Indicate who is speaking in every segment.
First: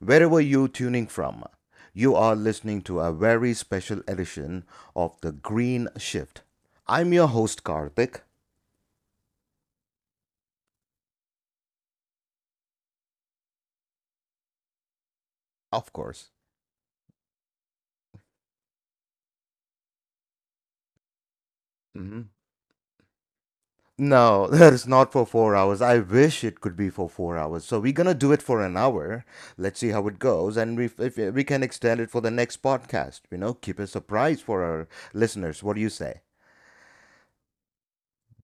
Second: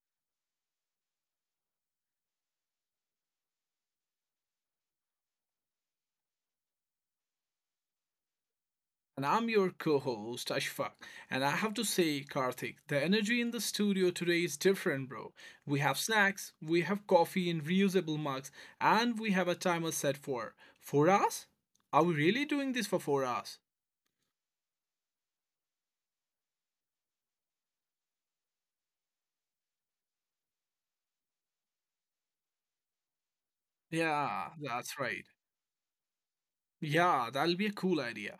Speaker 1: Wherever you're tuning from, you are listening to a very special edition of The Green Shift. I'm your host, Karthik,
Speaker 2: And I'm your co host, Ashfaq. And I have to say, Karthik, the energy in the studio today is different, bro. We
Speaker 1: of
Speaker 2: have
Speaker 1: course.
Speaker 2: snacks, we have coffee in reusable mugs, and we have a timer set for 4 hours? Are we
Speaker 1: Mhm.
Speaker 2: really doing this for 4 hours?
Speaker 1: No, that is not for 4 hours. I wish it could be for 4 hours. So we're gonna do it for an hour. Let's see how it goes, and we if we can extend it for the next podcast. You know, keep a surprise
Speaker 2: Yeah,
Speaker 1: for our
Speaker 2: that's right.
Speaker 1: listeners. What do you say?
Speaker 2: Yeah, that'll be a cool idea.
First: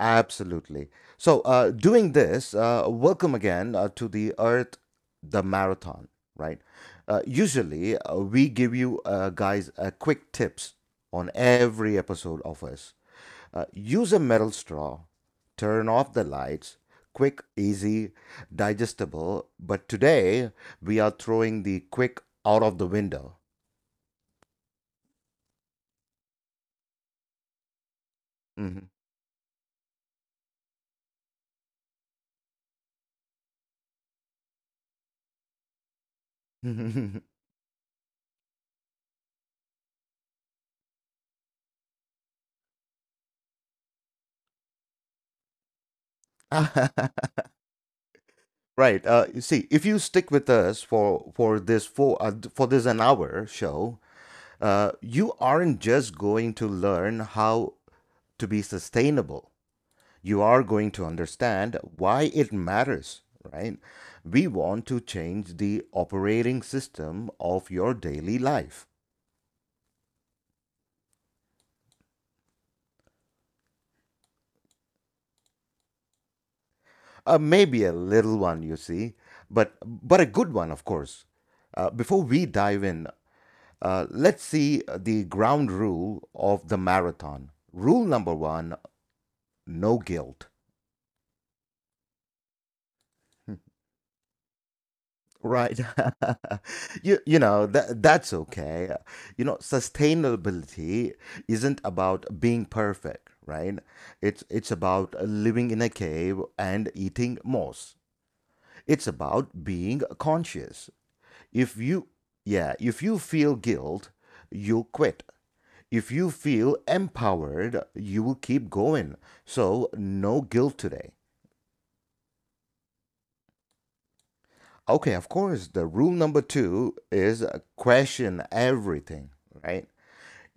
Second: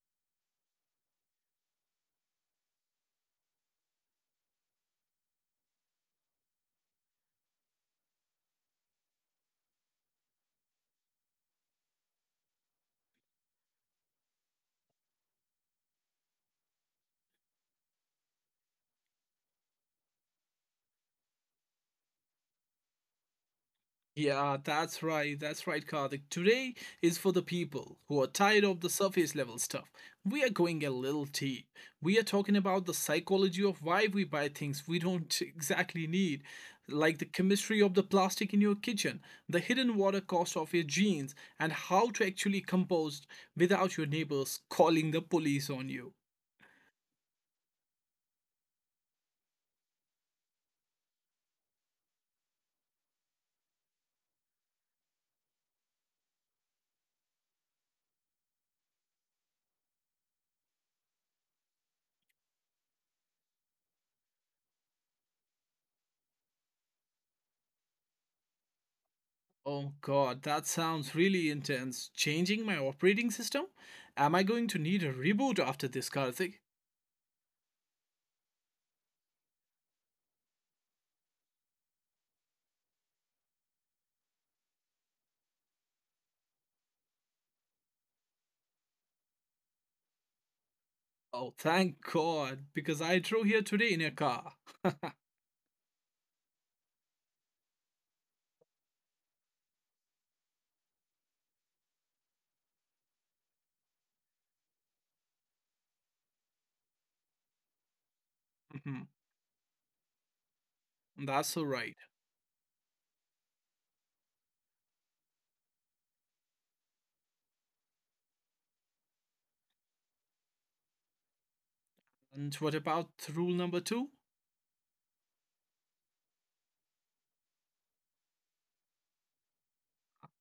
Speaker 1: Absolutely. So, doing this, welcome again to the Earth, the marathon, right? Usually, we give you guys quick tips on every episode of us. Use a metal straw, turn off the lights, quick, easy, digestible. But today, we are throwing the quick out of the window.
Speaker 2: Yeah, that's right. That's right, Karthik. Today is for the people who are tired of the surface level stuff. We are going a little deep. We are talking about the psychology of why we buy things we don't exactly need,
Speaker 1: Mhm.
Speaker 2: like the chemistry of the plastic in your kitchen, the hidden water cost of your jeans, and how to actually compost without your neighbors calling the police on you.
Speaker 1: Right. You see, if you stick with us for this an hour show, you aren't just going to learn how to be sustainable. You are going to understand why it matters. Right. We want to change the operating system of your daily life.
Speaker 2: Oh god, that sounds really intense. Changing my operating system? Am I going to need a reboot after this, Karthik?
Speaker 1: Maybe a little one, you see, but a good one, of course. Before we dive in, let's see the ground rule of the marathon. Rule number one: no guilt.
Speaker 2: Oh, thank God, because I drove here today in a car.
Speaker 1: Right? You know that that's okay. You know, sustainability isn't about being perfect, right? It's about living in a cave and eating moss. It's
Speaker 2: Mhm.
Speaker 1: about being conscious.
Speaker 2: That's
Speaker 1: If
Speaker 2: all
Speaker 1: you
Speaker 2: right.
Speaker 1: yeah, if you feel guilt, you quit. If you feel empowered, you will keep going. So, no guilt today.
Speaker 2: And what about rule number two?
Speaker 1: Okay, of course, the rule number two is question everything, right?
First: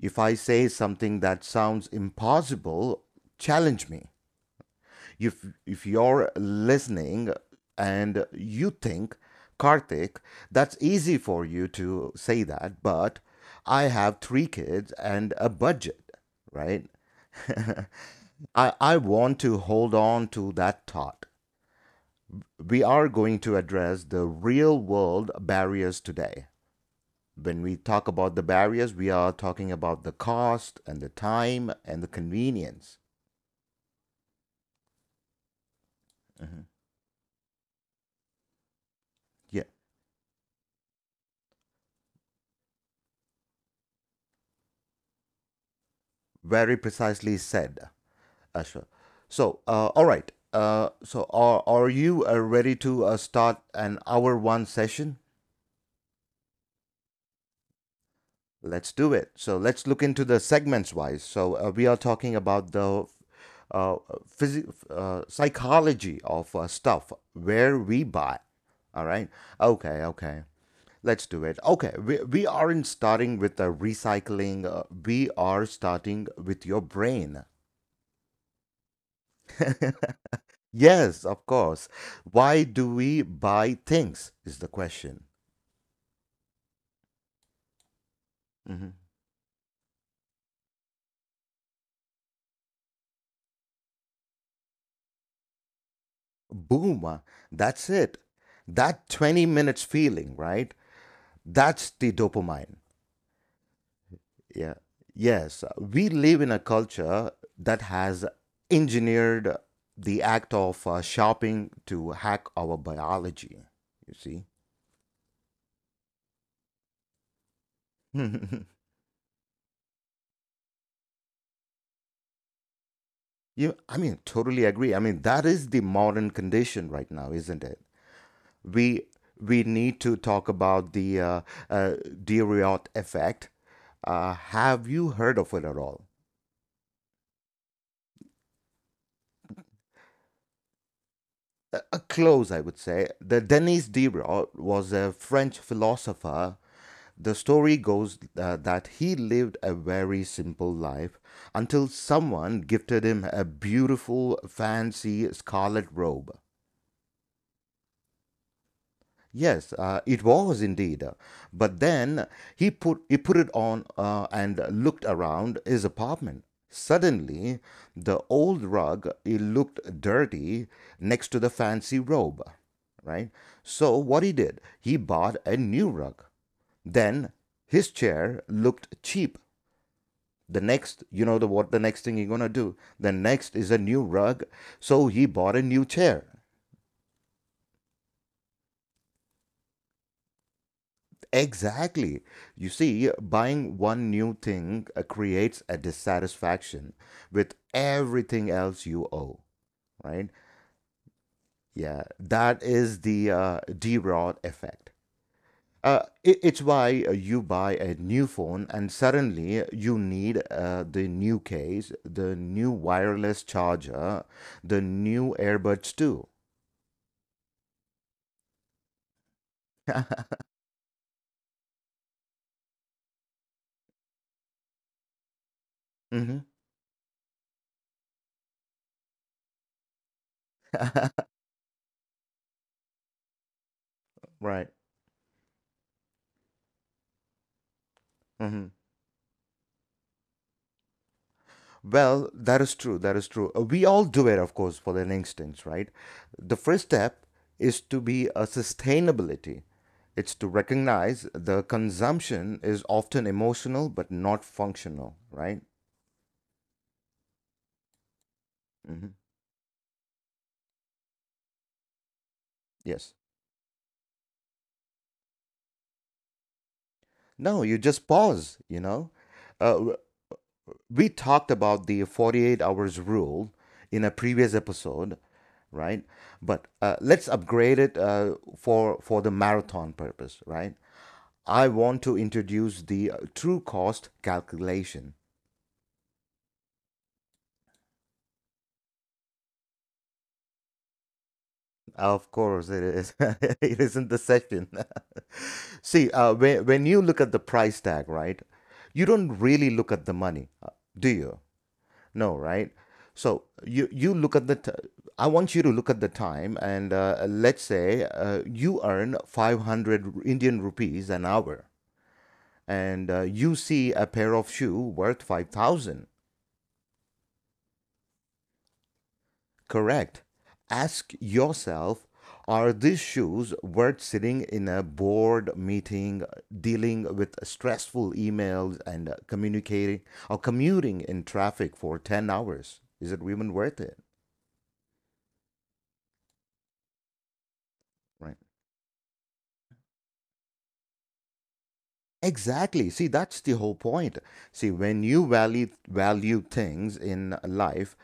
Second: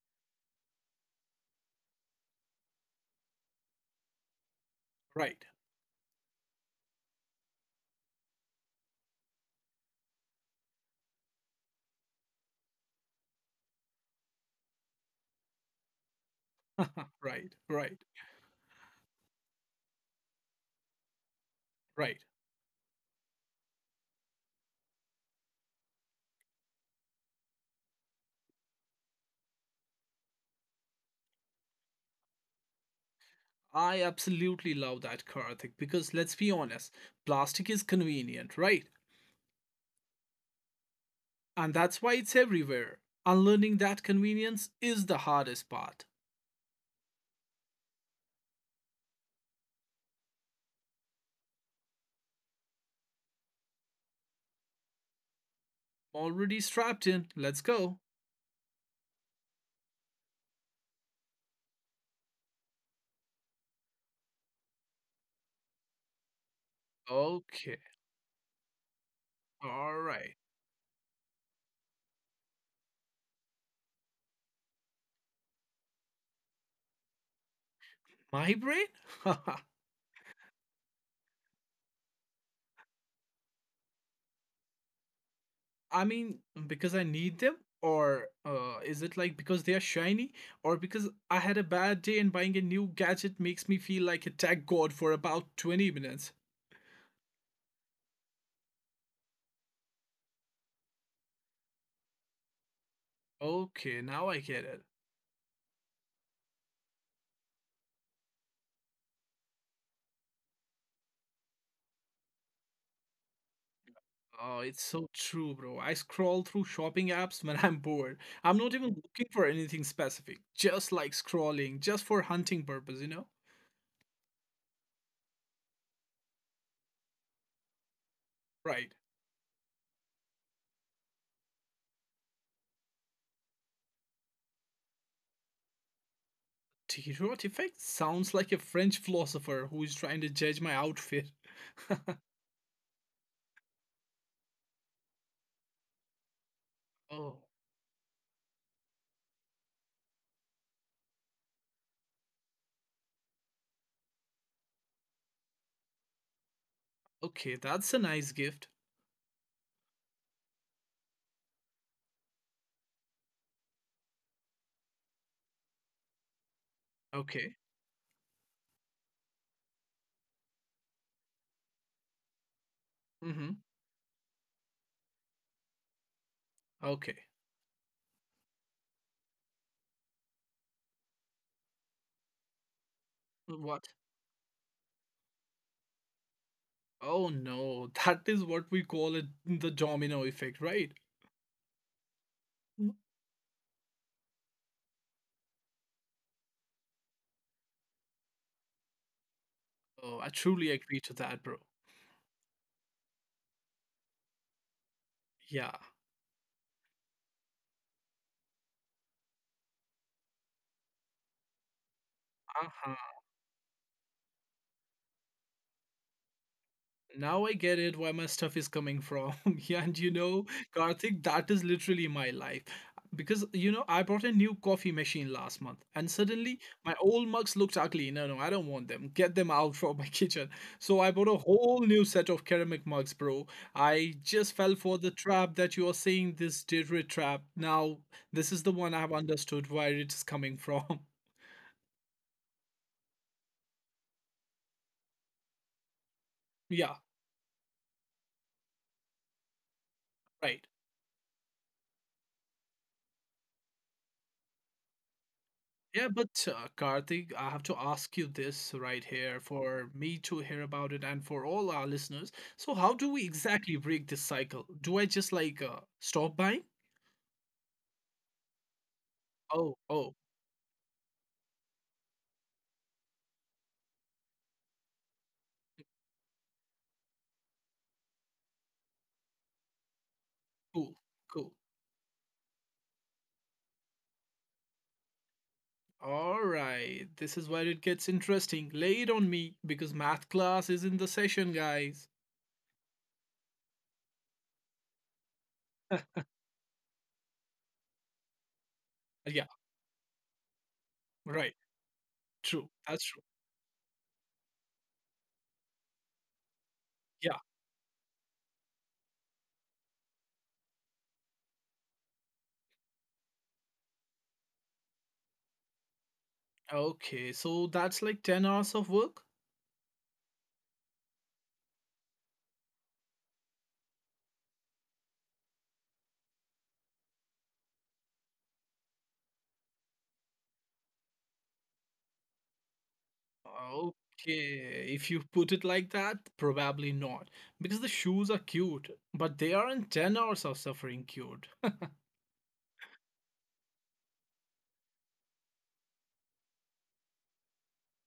Speaker 1: If I say something that sounds impossible, challenge me.
Speaker 2: Right,
Speaker 1: If you're listening and you think, Karthik, that's easy for you to say that, but I have three kids and a budget, right?
Speaker 2: right, right,
Speaker 1: I want to hold on to that thought.
Speaker 2: right.
Speaker 1: We are going to address the real world barriers today. When we talk about the barriers, we are talking about the cost and the time and the convenience.
Speaker 2: I absolutely love that, Karthik, because let's be honest, plastic is convenient, right?
Speaker 1: Yeah,
Speaker 2: And that's why it's everywhere. Unlearning that convenience is the hardest part.
Speaker 1: very precisely said, Ashwa. So, all right. So, are you ready to start an hour one session?
Speaker 2: Already strapped in, let's go.
Speaker 1: Let's do it. So let's look into the segments wise. So we are talking about the uh, psychology of stuff
Speaker 2: Okay,
Speaker 1: where we buy. All right.
Speaker 2: all
Speaker 1: Okay.
Speaker 2: right.
Speaker 1: Okay. Let's do it. Okay. We aren't starting with the recycling. We are starting with your brain.
Speaker 2: My brain?
Speaker 1: Yes, of course. Why do we buy things? Is the question.
Speaker 2: I mean, because I need them, or
Speaker 1: hmm
Speaker 2: is it like because they are shiny, or because I had a bad day and buying a new gadget makes me feel like a tech god for about 20 minutes?
Speaker 1: Boom. That's it. That 20 minutes feeling, right? That's the dopamine.
Speaker 2: Okay, now I get
Speaker 1: Yeah.
Speaker 2: it.
Speaker 1: Yes. We live in a culture that has engineered the act of shopping to hack our biology. You see?
Speaker 2: Oh, it's so true, bro. I scroll through shopping apps when I'm bored. I'm not even looking for anything specific, just like scrolling, just for hunting purpose?
Speaker 1: I mean, totally agree. I mean, that is the modern condition right now, isn't it?
Speaker 2: Right.
Speaker 1: We we need to talk about the uh, Diriot effect. Have you heard of it at all?
Speaker 2: Tirot effect sounds like a French philosopher who is trying to judge my outfit.
Speaker 1: A close, I would say. The Denis Diderot was a French philosopher.
Speaker 2: Oh,
Speaker 1: The story goes that he lived a very simple life until someone gifted him a beautiful, fancy scarlet robe.
Speaker 2: okay, that's a nice gift.
Speaker 1: Yes, it was indeed. But then he put it on and looked around his apartment.
Speaker 2: Okay.
Speaker 1: Suddenly, the old rug it looked dirty next to the fancy robe, right?
Speaker 2: Mm-hmm.
Speaker 1: So what he did, he bought a new rug.
Speaker 2: Okay.
Speaker 1: Then his chair looked cheap, the next thing you're going to do, the next is a
Speaker 2: What?
Speaker 1: new rug so he bought a new chair.
Speaker 2: Oh no, that is what we call it the domino effect, right?
Speaker 1: Exactly. You
Speaker 2: Mm.
Speaker 1: see, buying one new thing creates a dissatisfaction with everything else you owe,
Speaker 2: Oh, I
Speaker 1: right?
Speaker 2: truly agree to that, bro.
Speaker 1: Yeah, that is the d-rod effect.
Speaker 2: Yeah.
Speaker 1: It's why you buy a new phone and suddenly you need the new case, the new
Speaker 2: Uh-huh.
Speaker 1: wireless charger, the new earbuds too.
Speaker 2: Now I get it why my stuff is coming from. Yeah, and you know, Karthik, that is literally my life. Because, you know, I bought a new coffee machine last month and
Speaker 1: Mm-hmm.
Speaker 2: suddenly my old mugs looked ugly. No, no, I don't want them. Get them out from my kitchen. So I bought a whole new set of ceramic mugs, bro. I just fell
Speaker 1: Right.
Speaker 2: for the trap that you are saying this Deidre trap. Now, this is the
Speaker 1: Hmm.
Speaker 2: one I've understood where it is coming from.
Speaker 1: Well, that is true. That is true. We all do it, of course, for an instance, right? The first
Speaker 2: Yeah,
Speaker 1: step is to be a sustainability. It's to
Speaker 2: right.
Speaker 1: recognize the consumption is often emotional but not functional, right?
Speaker 2: Yeah, but Karthik, I have to ask you this right
Speaker 1: Hmm.
Speaker 2: here for me to hear about it and for all our listeners. So, how do
Speaker 1: Yes.
Speaker 2: we exactly break this cycle? Do I just stop buying?
Speaker 1: No, you just pause, you know? Uh,
Speaker 2: Oh,
Speaker 1: w-
Speaker 2: oh,
Speaker 1: we talked about the 48 hours rule in a previous episode, right? But let's upgrade it for the marathon purpose, right?
Speaker 2: cool, cool.
Speaker 1: I want to introduce the true cost calculation.
Speaker 2: All right, this is where it gets interesting. Lay it on me because math class is in the session, guys.
Speaker 1: Of course, it is. It isn't the session. See, when you look at the price tag, right, you don't
Speaker 2: yeah,
Speaker 1: really look at the money, do you?
Speaker 2: right.
Speaker 1: No,
Speaker 2: True.
Speaker 1: right?
Speaker 2: That's true.
Speaker 1: So you look at the, t- I want you to look at the time, and
Speaker 2: Yeah.
Speaker 1: let's say you earn 500 Indian rupees an hour, and you see a pair of shoe worth 5,000.
Speaker 2: Okay, so that's like 10 hours of work.
Speaker 1: Correct. Ask yourself, are these shoes worth sitting in a board meeting, dealing with stressful emails, and communicating or commuting in traffic for 10 hours? Is it even worth it?
Speaker 2: Okay, if you put it like that, probably not. Because the shoes are
Speaker 1: Right.
Speaker 2: cute, but they aren't 10 hours of suffering cured.
Speaker 1: Exactly. See, that's the whole point. See, when you value things in life,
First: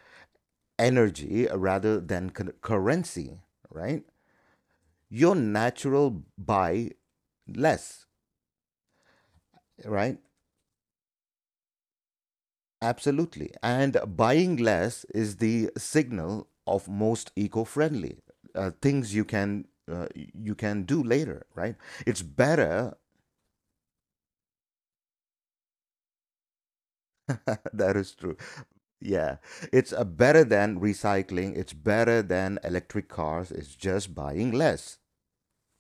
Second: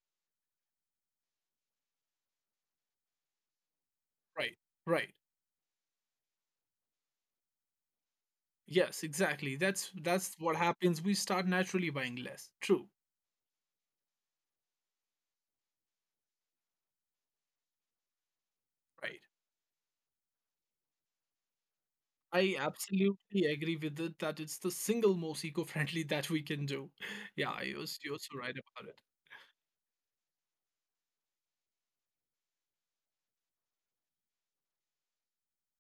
Speaker 1: energy rather than currency, right?
Speaker 2: Right, right.
Speaker 1: Your natural buy less,
Speaker 2: Yes, exactly. That's
Speaker 1: right?
Speaker 2: what happens. We start naturally buying less. True.
Speaker 1: Absolutely. And buying less is the signal of most eco-friendly things
Speaker 2: Right.
Speaker 1: you can do later, right? It's
Speaker 2: I
Speaker 1: better.
Speaker 2: absolutely agree with it that it's the single most eco-friendly that we can do. Yeah, you're,
Speaker 1: That
Speaker 2: s-
Speaker 1: is
Speaker 2: you're so
Speaker 1: true.
Speaker 2: right about it.
Speaker 1: Yeah. It's better than recycling. It's better than electric cars. It's just buying less.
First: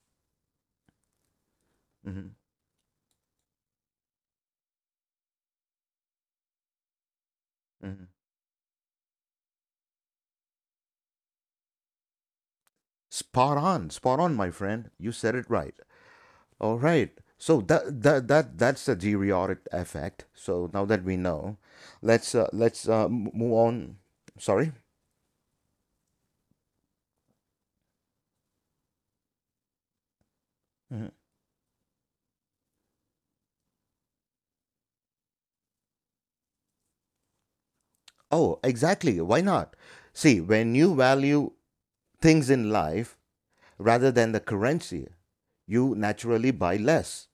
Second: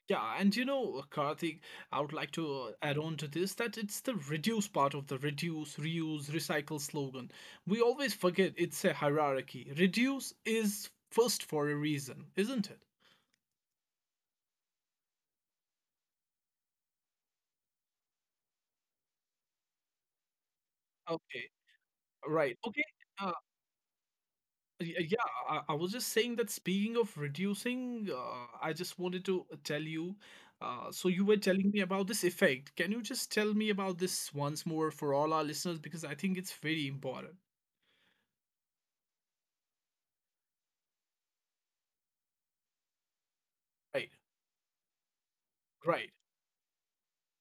Speaker 2: Yeah, and you know, Karthik, I would like
Speaker 1: Hmm.
Speaker 2: to add on to this that it's the reduce part of the reduce, reuse, recycle slogan. We
Speaker 1: Hmm.
Speaker 2: always forget it's a hierarchy. Reduce is first for a reason, isn't it?
Speaker 1: Spot on. Spot on, my friend. You said it right. All right. So that's the Geriatric effect. So now that we
Speaker 2: Okay,
Speaker 1: know, let's
Speaker 2: right. Okay. Uh,
Speaker 1: move on. Sorry.
Speaker 2: yeah, I was just saying that speaking of reducing, I just wanted to tell you. So
Speaker 1: Mhm.
Speaker 2: you were telling me about this effect. Can you just tell me about this once more for all our listeners? Because I think it's very important.
Speaker 1: Oh, exactly. Why not? See, when you value things in life
Speaker 2: Right,
Speaker 1: rather than the currency, you
Speaker 2: right.
Speaker 1: naturally buy less,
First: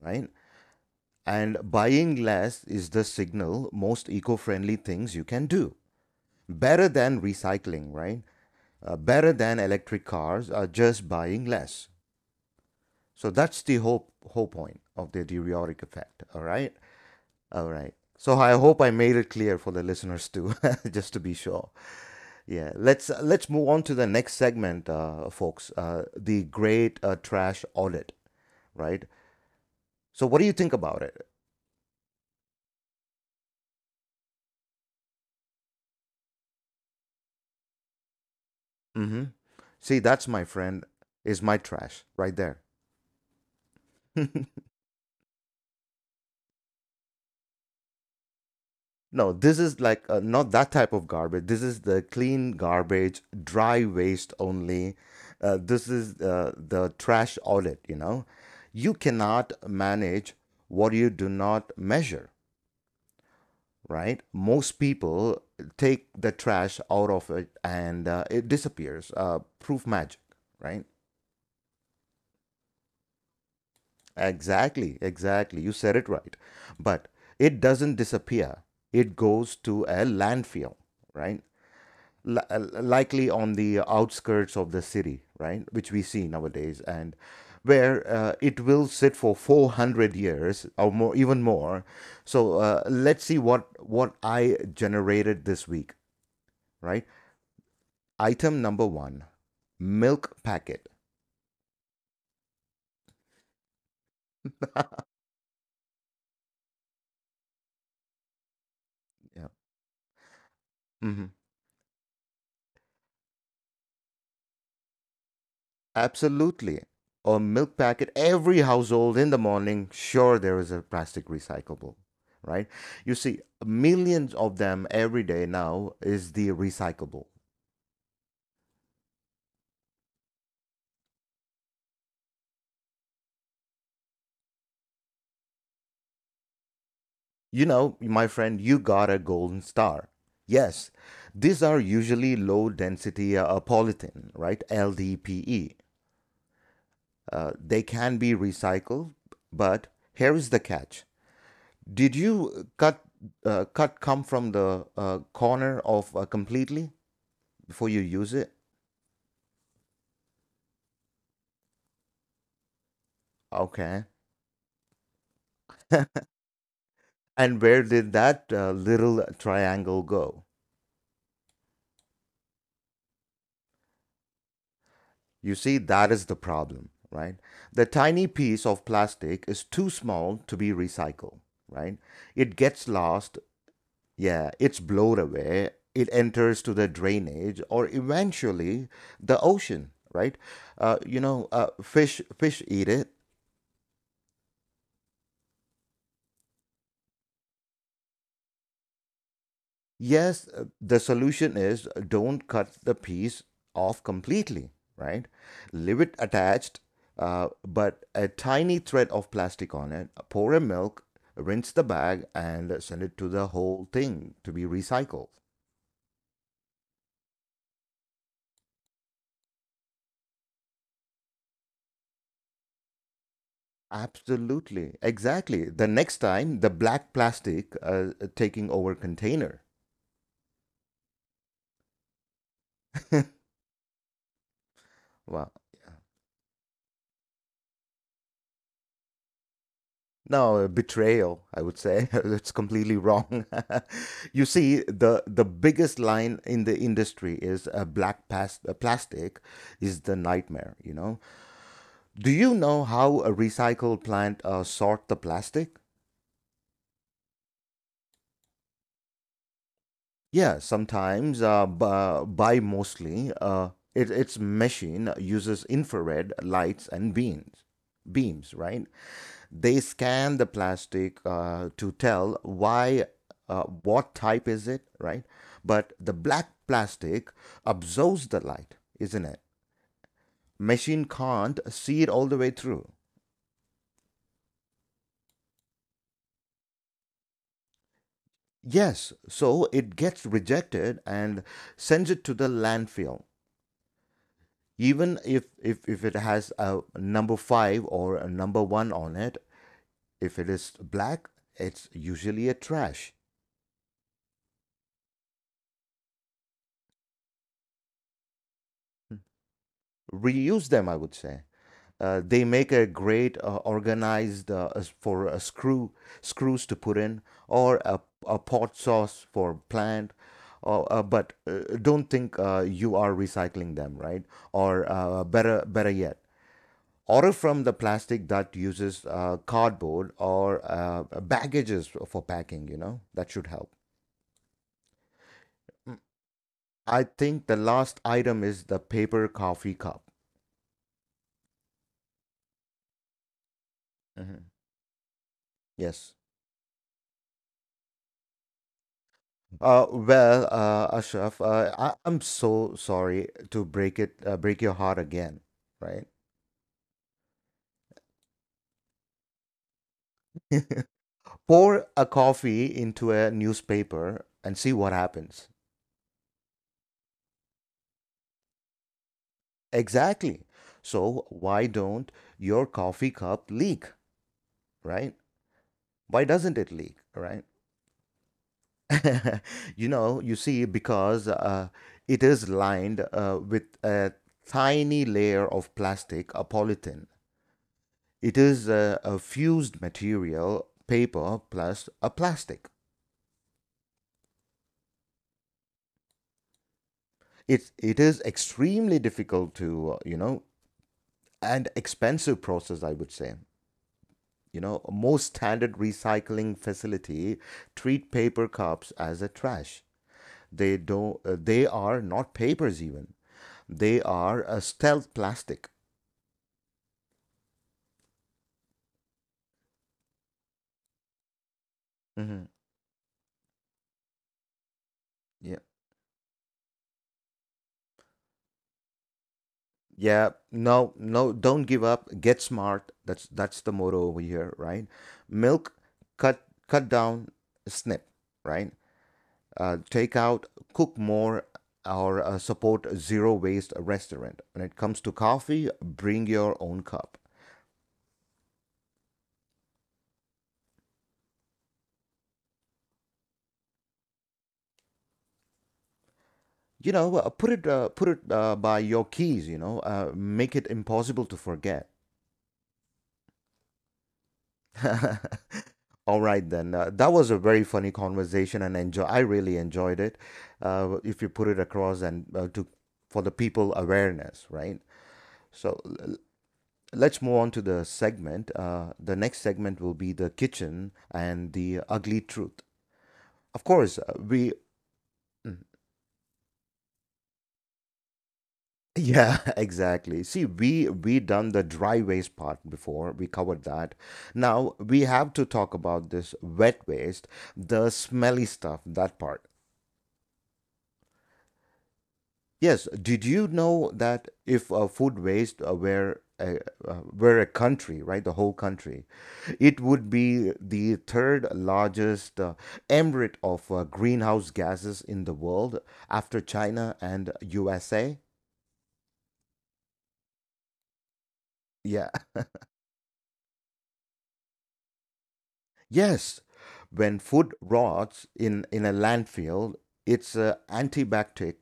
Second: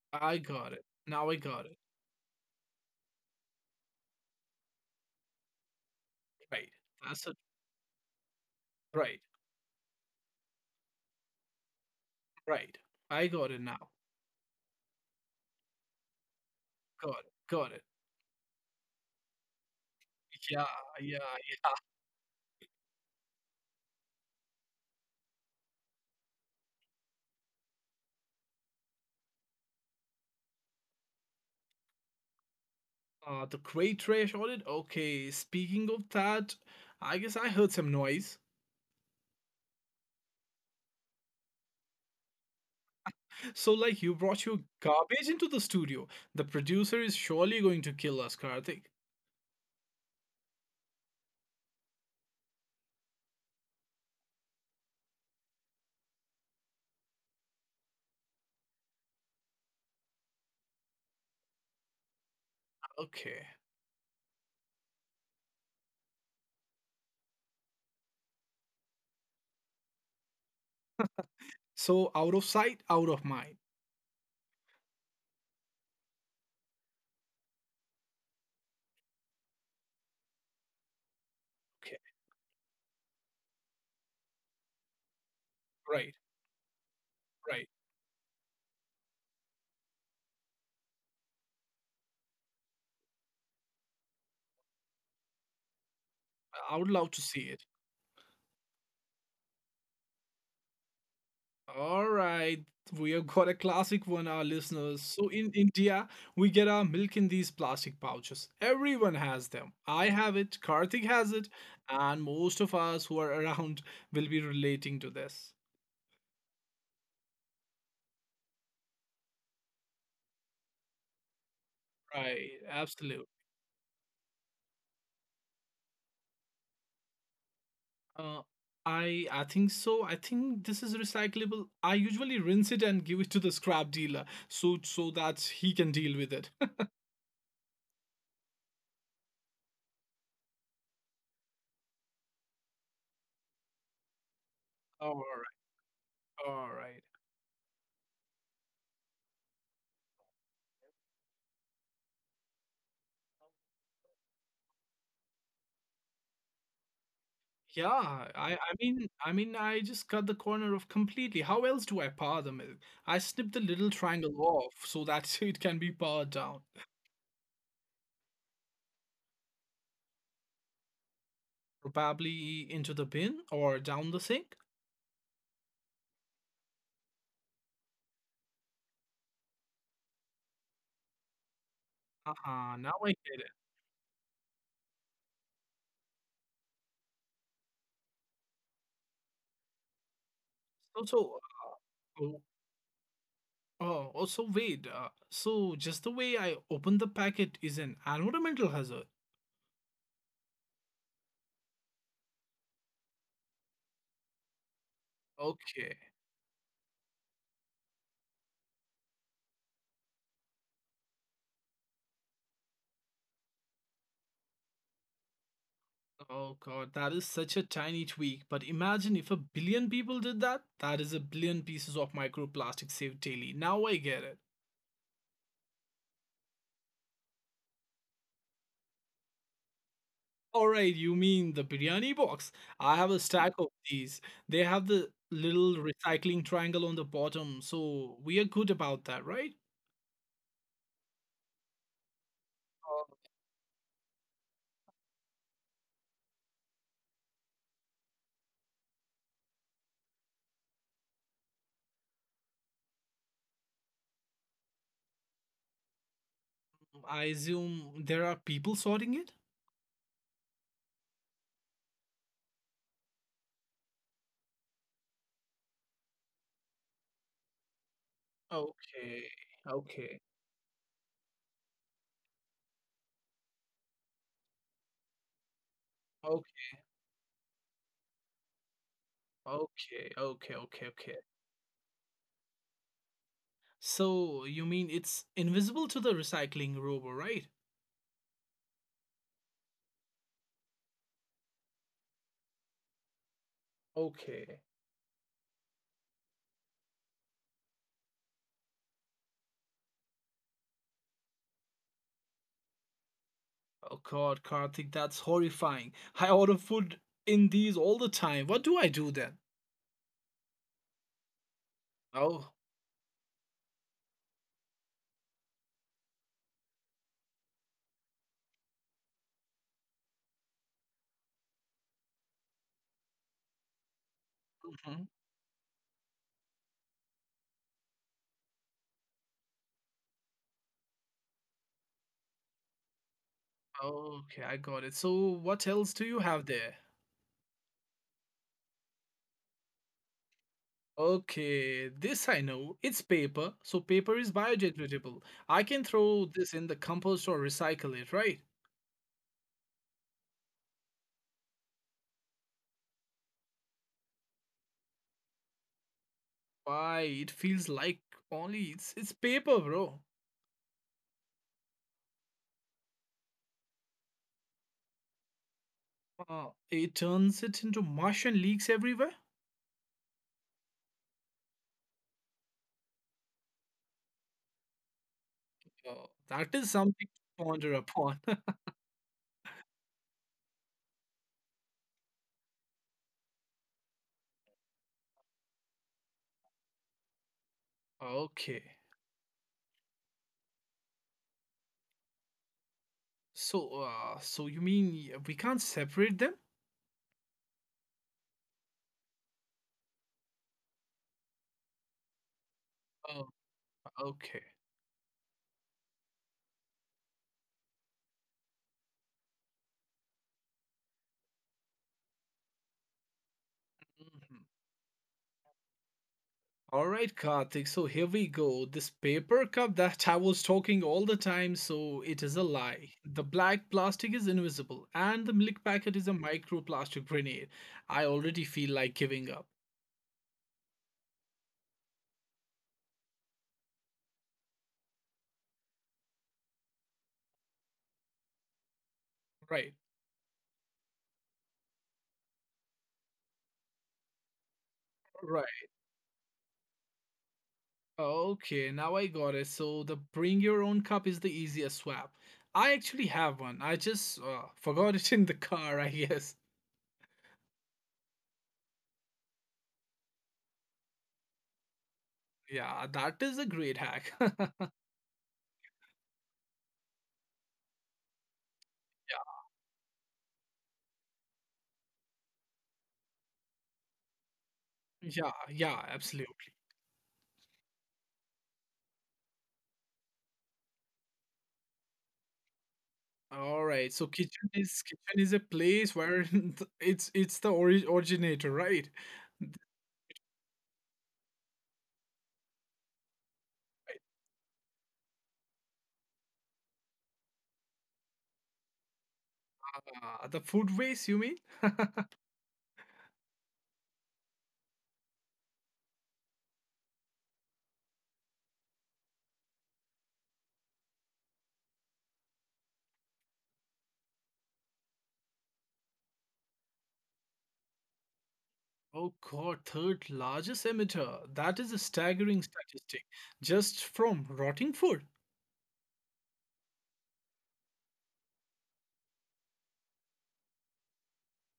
Speaker 1: right?
Speaker 2: I got it. Now I
Speaker 1: And
Speaker 2: got it.
Speaker 1: buying less is the signal most eco-friendly things you can do.
Speaker 2: Right.
Speaker 1: Better than
Speaker 2: That's it.
Speaker 1: recycling, right?
Speaker 2: Right.
Speaker 1: Better than electric cars are just buying less.
Speaker 2: Right. I
Speaker 1: So
Speaker 2: got
Speaker 1: that's
Speaker 2: it
Speaker 1: the
Speaker 2: now.
Speaker 1: whole point of the diuretic effect. All right,
Speaker 2: Got it.
Speaker 1: all
Speaker 2: Got it.
Speaker 1: right. So I hope I made it clear for the listeners too,
Speaker 2: Yeah.
Speaker 1: just
Speaker 2: Yeah,
Speaker 1: to be sure.
Speaker 2: yeah.
Speaker 1: Yeah, let's move on to the next segment, folks. The great trash audit, right? So what do you think about it?
Speaker 2: The great trash audit. Okay. Speaking of that, I guess I heard some noise.
Speaker 1: Mm-hmm. See, that's my friend is my trash right there.
Speaker 2: So, like, you brought your garbage into the studio. The producer is surely going to kill us, Karthik.
Speaker 1: No, this is like not that type of garbage. This is the clean garbage, dry waste only. This is the trash audit, you know. You cannot manage what you do not measure,
Speaker 2: Okay.
Speaker 1: right? Most people take the trash out of it and it disappears. Proof magic, right?
Speaker 2: So, out of sight, out of mind.
Speaker 1: Exactly, exactly. You said it right. But it doesn't disappear, it goes to a landfill, right?
Speaker 2: Okay.
Speaker 1: Likely on the outskirts of the city, right? Which we
Speaker 2: Right.
Speaker 1: see nowadays, and
Speaker 2: Right.
Speaker 1: where it will sit for 400 years or more, even more. So let's see what I generated this week,
Speaker 2: I would
Speaker 1: right?
Speaker 2: love to see it.
Speaker 1: Item number one, milk packet.
Speaker 2: All right, we have got a classic one, our listeners. So in India, we get our milk in these plastic pouches. Everyone
Speaker 1: Yeah.
Speaker 2: has them. I have it, Karthik
Speaker 1: Hmm.
Speaker 2: has it, and most of us who are around will be relating to this.
Speaker 1: Absolutely. A milk packet. Every household in the morning, sure, there is a plastic recyclable,
Speaker 2: Right,
Speaker 1: right? You
Speaker 2: absolutely.
Speaker 1: see, millions of them every day now is the recyclable.
Speaker 2: Uh, I think so. I think this is recyclable. I usually rinse it and give it to the scrap dealer so that he can deal with it.
Speaker 1: You know, my friend, you got a golden star. Yes, these are usually low density polythene, right?
Speaker 2: All right,
Speaker 1: LDPE.
Speaker 2: all right.
Speaker 1: They can be recycled, but here is the catch. Did you cut come from the corner of completely before
Speaker 2: Yeah,
Speaker 1: you use it?
Speaker 2: I mean I just cut the corner off completely. How else do I power the milk? I snip the little
Speaker 1: Okay.
Speaker 2: triangle off so that it can be powered down.
Speaker 1: And where did that little triangle go?
Speaker 2: Probably into the bin or down the sink.
Speaker 1: You see, that is the problem, right? The tiny piece of plastic is too small to be recycled, right?
Speaker 2: Ah
Speaker 1: It
Speaker 2: huh,
Speaker 1: gets
Speaker 2: now I
Speaker 1: lost,
Speaker 2: get it.
Speaker 1: yeah, it's blown away, it enters to the drainage or eventually the ocean, right?
Speaker 2: So
Speaker 1: You
Speaker 2: so
Speaker 1: know, uh, fish
Speaker 2: uh, oh,
Speaker 1: fish eat it,
Speaker 2: oh also wait. So just the way I open the packet is an environmental hazard.
Speaker 1: yes, the solution is don't cut the piece off completely, right?
Speaker 2: Okay.
Speaker 1: Leave it attached, but a tiny thread of plastic on it, pour a milk, rinse the bag, and send it to the whole thing to be recycled.
Speaker 2: Oh god, that is such a tiny tweak. But imagine if a billion people did that. That is a billion pieces of microplastic saved daily. Now I get it.
Speaker 1: Absolutely, exactly. The next time, the black plastic taking over container.
Speaker 2: Alright, you mean the biryani box? I have a stack of these. They have the
Speaker 1: Wow.
Speaker 2: little recycling triangle on the bottom, so we are good about that, right?
Speaker 1: No, betrayal, I would say. It's completely
Speaker 2: Um,
Speaker 1: wrong. You see, the biggest line in the industry is a black plastic is the nightmare, you know. Do you know how a recycle plant sort the plastic?
Speaker 2: I assume there are people sorting it?
Speaker 1: Yeah, sometimes, by mostly, its machine uses infrared lights and beams, right?
Speaker 2: Okay,
Speaker 1: They
Speaker 2: okay,
Speaker 1: scan the plastic to tell why, what type is it, right? But the black
Speaker 2: okay,
Speaker 1: plastic absorbs the light, isn't it?
Speaker 2: okay, okay, okay,
Speaker 1: Machine
Speaker 2: okay.
Speaker 1: can't see it all the way through.
Speaker 2: So you mean it's invisible to the recycling robot, right?
Speaker 1: Yes, so it gets rejected and sends it to the landfill,
Speaker 2: Okay.
Speaker 1: even if it has a number 5 or a number 1 on it, if it is black, it's usually a trash.
Speaker 2: Oh God, Karthik, that's horrifying. I order food in these all the time. What do I do then?
Speaker 1: Reuse them, I would say. They
Speaker 2: Oh,
Speaker 1: make a great, organized, as for a screws to put in, or a pot sauce for plant, or but don't think you are recycling them, right. Or
Speaker 2: Mhm,
Speaker 1: better yet, or from the plastic that uses cardboard or baggages for packing, that should help.
Speaker 2: okay, I got it. So what else do you have there?
Speaker 1: I think the last item is the paper coffee cup.
Speaker 2: Okay, this I know. It's paper, so paper is
Speaker 1: Mhm.
Speaker 2: biodegradable. I can
Speaker 1: Yes.
Speaker 2: throw this in the compost or recycle it, right?
Speaker 1: Well, Ashraf, I'm so sorry to break it, break your heart again, right?
Speaker 2: Why? It feels like only it's paper, bro.
Speaker 1: Pour a coffee into a newspaper and see what happens.
Speaker 2: It turns it into mush and leaks everywhere.
Speaker 1: Exactly. So why don't your coffee cup leak, right?
Speaker 2: Oh,
Speaker 1: Why doesn't
Speaker 2: that
Speaker 1: it
Speaker 2: is
Speaker 1: leak,
Speaker 2: something
Speaker 1: right?
Speaker 2: to ponder upon.
Speaker 1: You see, because it is lined with a tiny layer of plastic, a polythene. It
Speaker 2: okay.
Speaker 1: is a fused material, paper plus a plastic.
Speaker 2: So, so you mean we can't separate them?
Speaker 1: It is extremely difficult to, and expensive process, I would
Speaker 2: Oh,
Speaker 1: say.
Speaker 2: okay.
Speaker 1: Most standard recycling facility treat paper cups as a trash. They don't. They are not papers even. They are
Speaker 2: Mhm.
Speaker 1: a stealth plastic.
Speaker 2: All right, Karthik. So here we go. This paper cup that I was talking all the time, so it is a
Speaker 1: Mm-hmm.
Speaker 2: lie. The black plastic is invisible, and the
Speaker 1: Yeah.
Speaker 2: milk packet is a microplastic grenade. I already feel like giving up.
Speaker 1: Yeah. No, no, don't give up. Get smart. That's the motto over here, right? Milk, cut down, snip, right?
Speaker 2: Right,
Speaker 1: Take out, cook more, or support a zero waste restaurant. When it comes to
Speaker 2: right.
Speaker 1: coffee, bring your own cup.
Speaker 2: Okay, now I got it. So the bring your own cup is the easiest swap. I actually have one. I just forgot it in the car, I guess.
Speaker 1: You know, put it by your keys. You know, make it impossible to forget.
Speaker 2: Yeah, that is a great hack.
Speaker 1: All right then. That was a very funny conversation, and enjoy. I really enjoyed it. If you put it across and to for the people awareness, right?
Speaker 2: Yeah,
Speaker 1: So
Speaker 2: yeah, absolutely.
Speaker 1: let's move on to the segment. The next segment will be the kitchen and the ugly truth. Of
Speaker 2: All right.
Speaker 1: course,
Speaker 2: So
Speaker 1: we
Speaker 2: kitchen is a
Speaker 1: mm,
Speaker 2: place where it's the ori originator, right?
Speaker 1: yeah, exactly. See, we done the dry waste part before. We covered that. Now we have to talk about this wet waste, the smelly stuff, that part.
Speaker 2: The food waste, you mean?
Speaker 1: Yes, did you know that if food waste were a country, right, the whole country, it would be the third largest emirate of greenhouse gases in the world after China and USA?
Speaker 2: Oh God, third largest emitter. That is a
Speaker 1: Yeah.
Speaker 2: staggering statistic. Just from rotting food.
Speaker 1: Yes, when food rots in a landfill, it's antibacterial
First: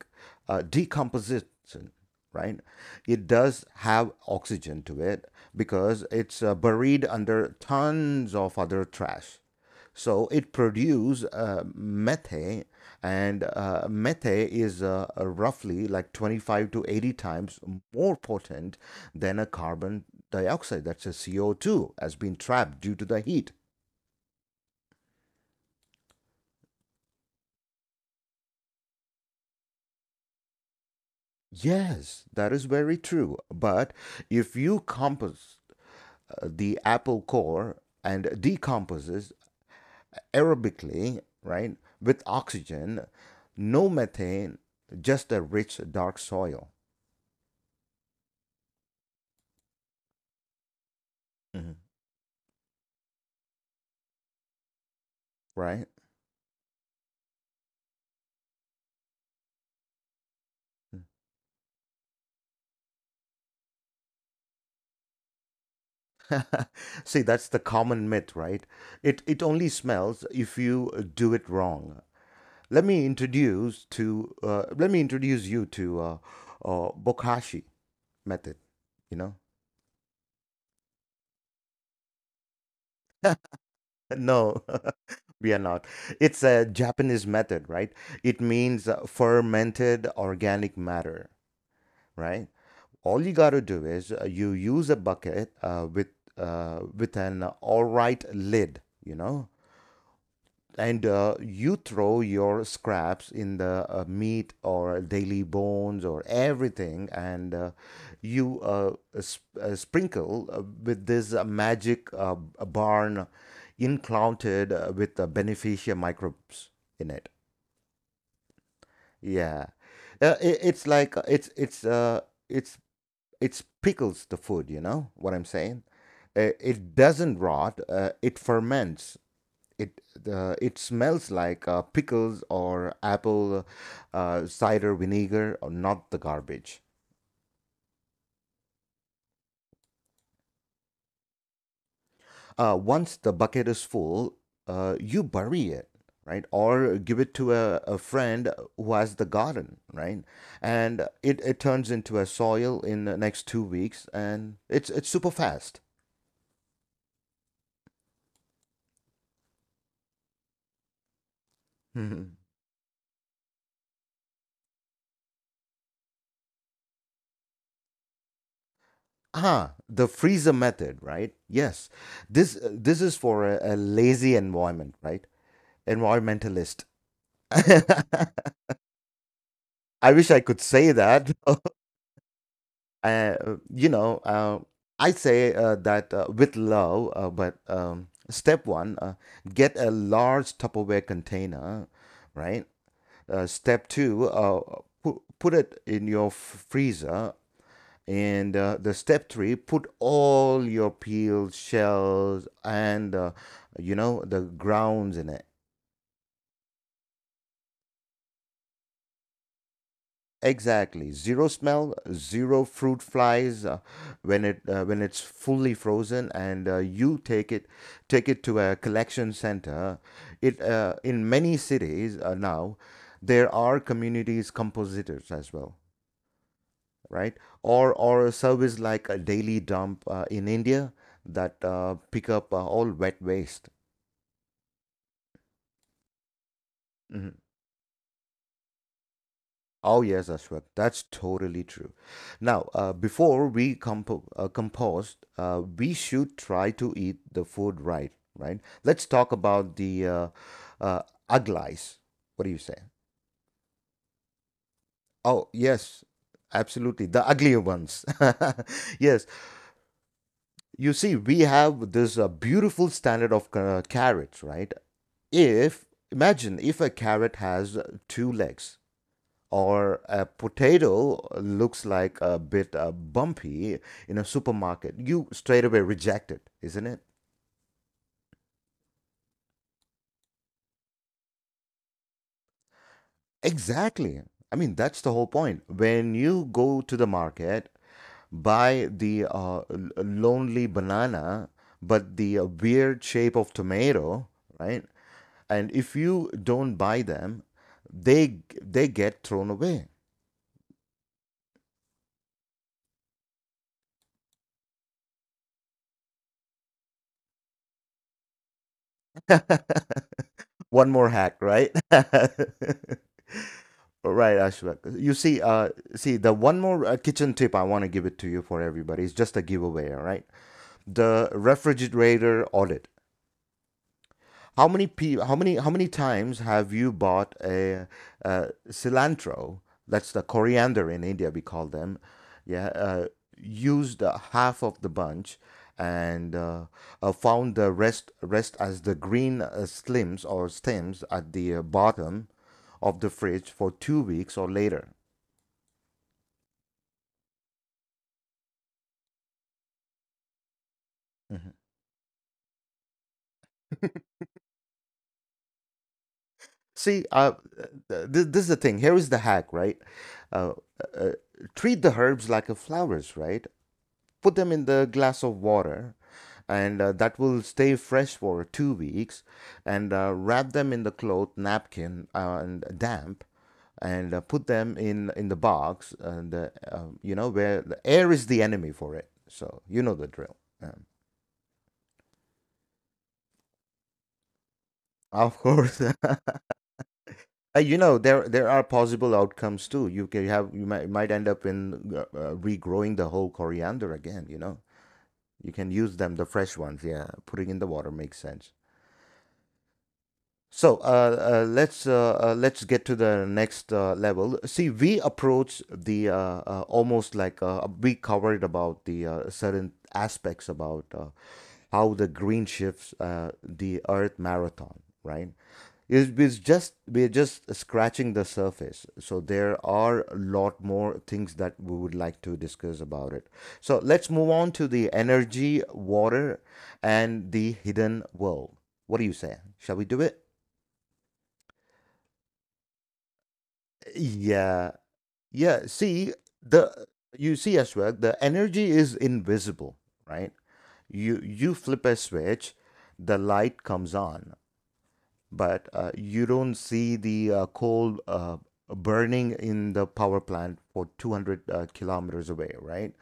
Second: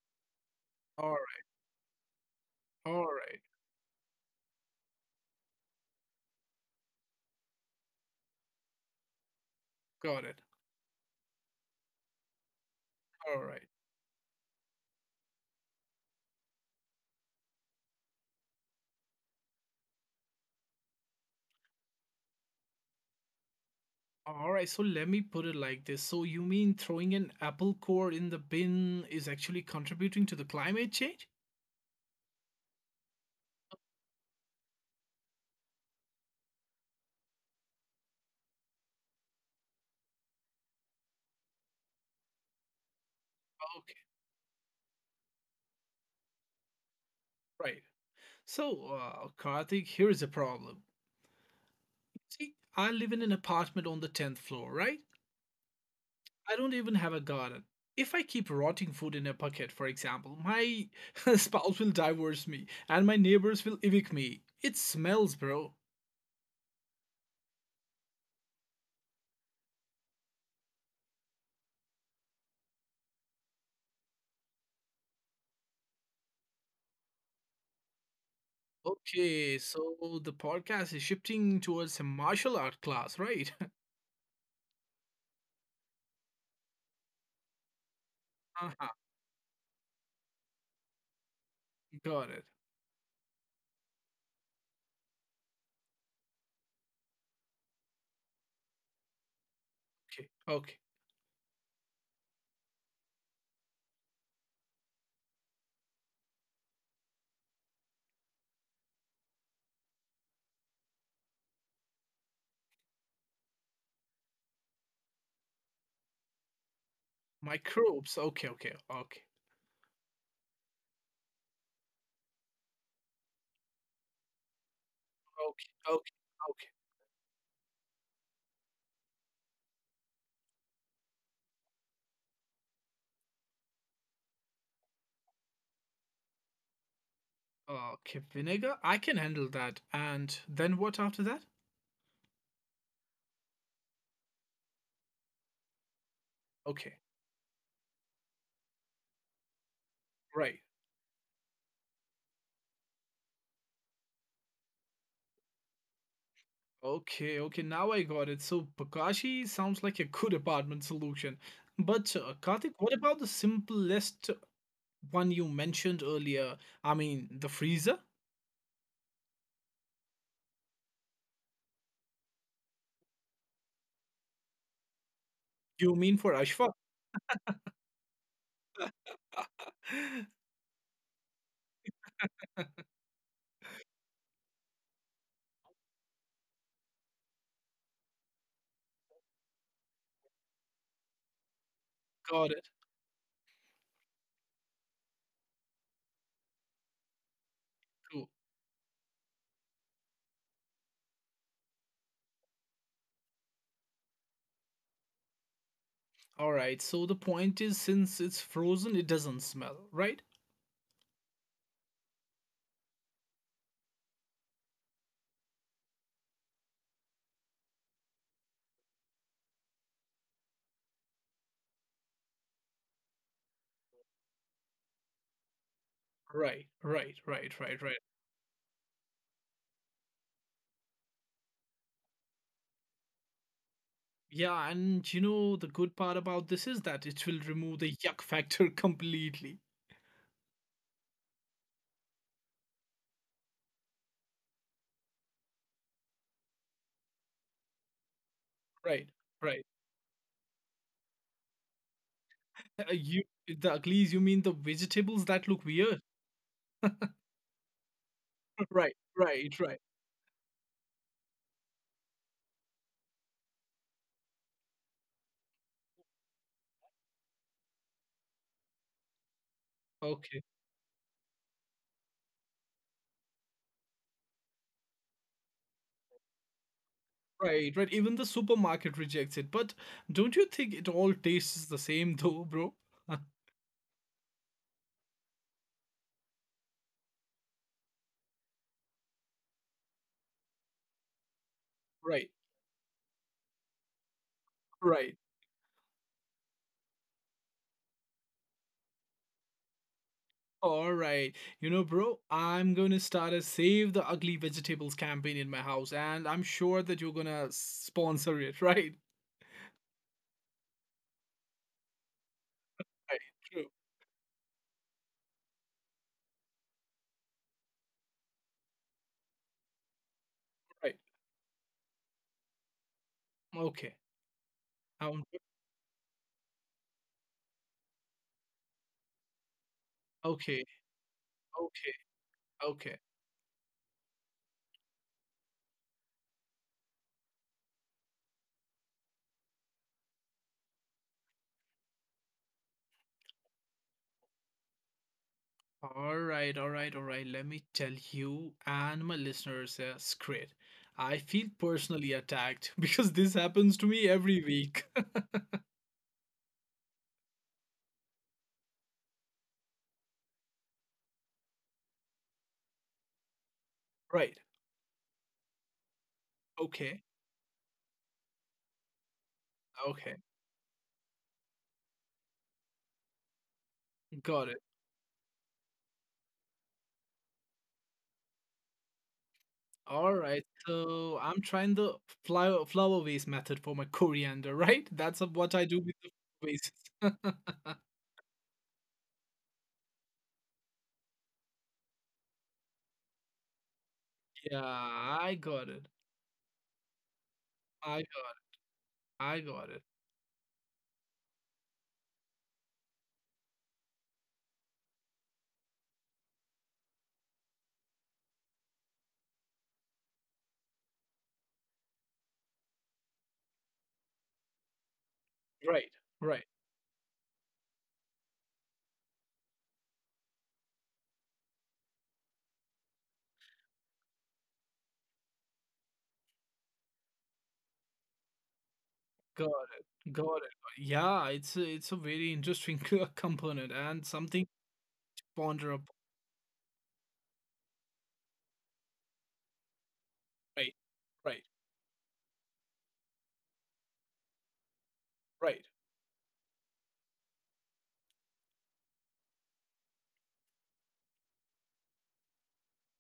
Speaker 2: All right,
Speaker 1: decomposition, right?
Speaker 2: all
Speaker 1: It
Speaker 2: right,
Speaker 1: does have oxygen to it because it's buried under tons of other trash.
Speaker 2: got
Speaker 1: So
Speaker 2: it.
Speaker 1: it produces methane,
Speaker 2: All
Speaker 1: and
Speaker 2: right.
Speaker 1: methane is roughly like 25 to 80 times more potent than a carbon dioxide. That's a CO2 has been trapped due to the heat.
Speaker 2: All right, so let me put it like this. So you mean throwing an apple core in the bin is actually contributing to the climate change?
Speaker 1: Yes, that is very true. But if you compost the apple core and decomposes aerobically, right, with oxygen, no
Speaker 2: Okay,
Speaker 1: methane, just a rich dark soil,
Speaker 2: right. So, Karthik, here is a problem.
Speaker 1: hmm
Speaker 2: See, I live in an apartment on the 10th floor, right?
Speaker 1: right?
Speaker 2: I don't even have a garden. If I keep rotting food in a bucket, for example, my spouse will divorce me and my neighbors will evict me. It smells, bro.
Speaker 1: See, that's the common myth, right? It only smells if you do it wrong. Let me introduce you to Bokashi method. You know.
Speaker 2: Okay, so the podcast is shifting towards a martial art class, right?
Speaker 1: No, we are not. It's a Japanese method, right? It means
Speaker 2: uh-huh,
Speaker 1: fermented organic matter,
Speaker 2: got
Speaker 1: right?
Speaker 2: it.
Speaker 1: All you got to do is you use a bucket with an all right lid, you know.
Speaker 2: Okay, okay.
Speaker 1: And you throw your scraps in the meat or daily bones or everything, and you sprinkle with this magic barn included with the beneficia microbes in it.
Speaker 2: Microbes. Okay,
Speaker 1: Yeah, it's like, it's it's pickles the food, you know what I'm
Speaker 2: okay,
Speaker 1: saying?
Speaker 2: okay, okay.
Speaker 1: It doesn't rot, it ferments. It smells like pickles or apple cider vinegar, or not the garbage.
Speaker 2: Okay, vinegar. I can handle that. And then what after that?
Speaker 1: Once the bucket is full, you bury it, right, or
Speaker 2: Okay,
Speaker 1: give it to a friend who has the garden, right,
Speaker 2: right.
Speaker 1: and it turns into a soil in the next 2 weeks, and it's super fast.
Speaker 2: Okay, okay. Now I got it. So Bakashi sounds like a good apartment solution. But
Speaker 1: Mhm.
Speaker 2: Karthik, what about the simplest one you mentioned earlier? I mean, the freezer.
Speaker 1: Ah, the freezer method, right? Yes, this is for a lazy environment, right?
Speaker 2: You mean for Ashfaq?
Speaker 1: Environmentalist. I wish I could say that. uh, you know, I say that with love, but step one, get a large Tupperware container,
Speaker 2: Got
Speaker 1: right?
Speaker 2: it.
Speaker 1: Step two, put it in your freezer.
Speaker 2: Cool.
Speaker 1: And the step three, put all your peeled shells and, the grounds in it.
Speaker 2: All right. So the point is, since it's frozen, it doesn't smell, right?
Speaker 1: Exactly. Zero smell, zero fruit flies when it's fully frozen, and you take it to a collection center. It In many cities, now there are communities compositors as well,
Speaker 2: Right, right,
Speaker 1: right?
Speaker 2: right, right,
Speaker 1: Or
Speaker 2: right.
Speaker 1: or a service like a daily dump in India, that pick up all wet waste.
Speaker 2: Yeah, and you know, the good part about this is that it will
Speaker 1: Mm-hmm.
Speaker 2: remove the yuck factor completely.
Speaker 1: Oh yes, Ashwak, that's totally true. Now, before we compost, we should try to eat the food right, right?
Speaker 2: Right,
Speaker 1: Let's talk
Speaker 2: right.
Speaker 1: about the uh, uglies. What do you say?
Speaker 2: Uh, you, the uglies, you mean the vegetables that
Speaker 1: Oh
Speaker 2: look weird?
Speaker 1: yes, absolutely, the uglier ones.
Speaker 2: Right,
Speaker 1: Yes,
Speaker 2: right, right.
Speaker 1: you see, we have this beautiful standard of carrots, right? If Imagine if a carrot has two legs, or a
Speaker 2: Okay,
Speaker 1: potato looks like a bit bumpy in a supermarket, you straight away reject it, isn't it?
Speaker 2: right, right. Even the supermarket rejects it. But don't you think it all tastes the same though, bro?
Speaker 1: Exactly. I mean, that's the whole point. When you go to the market, buy the lonely banana, but
Speaker 2: Right,
Speaker 1: the weird shape of tomato, right?
Speaker 2: right.
Speaker 1: And if you don't buy them, they get thrown away.
Speaker 2: All right. You know, bro, I'm gonna start a Save the Ugly Vegetables campaign in my house, and I'm sure that you're gonna sponsor it, right?
Speaker 1: One more hack, right?
Speaker 2: Right, true,
Speaker 1: Right, Ashwak. You see, the one more kitchen tip I want to give it to you for everybody. It's just a giveaway, all right?
Speaker 2: right.
Speaker 1: The refrigerator audit.
Speaker 2: Okay.
Speaker 1: How many pe-
Speaker 2: Um,
Speaker 1: how many How many times have you bought a cilantro? That's the
Speaker 2: okay,
Speaker 1: coriander in India we call them.
Speaker 2: okay,
Speaker 1: Yeah,
Speaker 2: okay.
Speaker 1: used half of the bunch and found the rest as the green slims or stems at the bottom of the fridge for 2 weeks or later.
Speaker 2: All right, all right, all right. Let me tell you and my listeners, it's great. I
Speaker 1: Mm-hmm.
Speaker 2: feel personally attacked because this happens to me every week.
Speaker 1: See, this is the thing. Here is the hack, right? Uh, uh, Treat the herbs like a flowers, right? Put
Speaker 2: Right.
Speaker 1: them in the glass of water, and
Speaker 2: Okay.
Speaker 1: that will stay fresh for 2 weeks. And
Speaker 2: Okay.
Speaker 1: wrap them in the cloth, napkin, and damp, and put
Speaker 2: Got it.
Speaker 1: them in the box. And you know where the air is the enemy for it. So you know the
Speaker 2: All
Speaker 1: drill.
Speaker 2: right.
Speaker 1: Um,
Speaker 2: So I'm trying the flower vase method for my coriander, right? That's
Speaker 1: of
Speaker 2: what I
Speaker 1: course.
Speaker 2: do with the vases.
Speaker 1: You know there are possible outcomes too. You can have You might end up in regrowing the whole coriander again. You know
Speaker 2: Yeah, I
Speaker 1: you can
Speaker 2: got it.
Speaker 1: use them the fresh ones. Yeah, putting in the water
Speaker 2: I
Speaker 1: makes
Speaker 2: got
Speaker 1: sense.
Speaker 2: it. I got it.
Speaker 1: So let's get to the next level. See, we approach the almost like we covered about the certain aspects about how the green shifts the Earth marathon, right?
Speaker 2: Right.
Speaker 1: It is
Speaker 2: Right.
Speaker 1: just We're just scratching the surface. So there are a lot more things that we would like to discuss about it. So let's move on to the energy, water, and the hidden world. What do you say?
Speaker 2: Got
Speaker 1: Shall we do
Speaker 2: it.
Speaker 1: it?
Speaker 2: Got it. Yeah, it's a very interesting component and something
Speaker 1: Yeah.
Speaker 2: to
Speaker 1: Yeah.
Speaker 2: ponder upon.
Speaker 1: See the You see as well, the energy is invisible, right?
Speaker 2: Right,
Speaker 1: You
Speaker 2: right,
Speaker 1: you flip a switch, the light comes on.
Speaker 2: right,
Speaker 1: But you don't see the coal burning in the power plant for 200 kilometers away, right?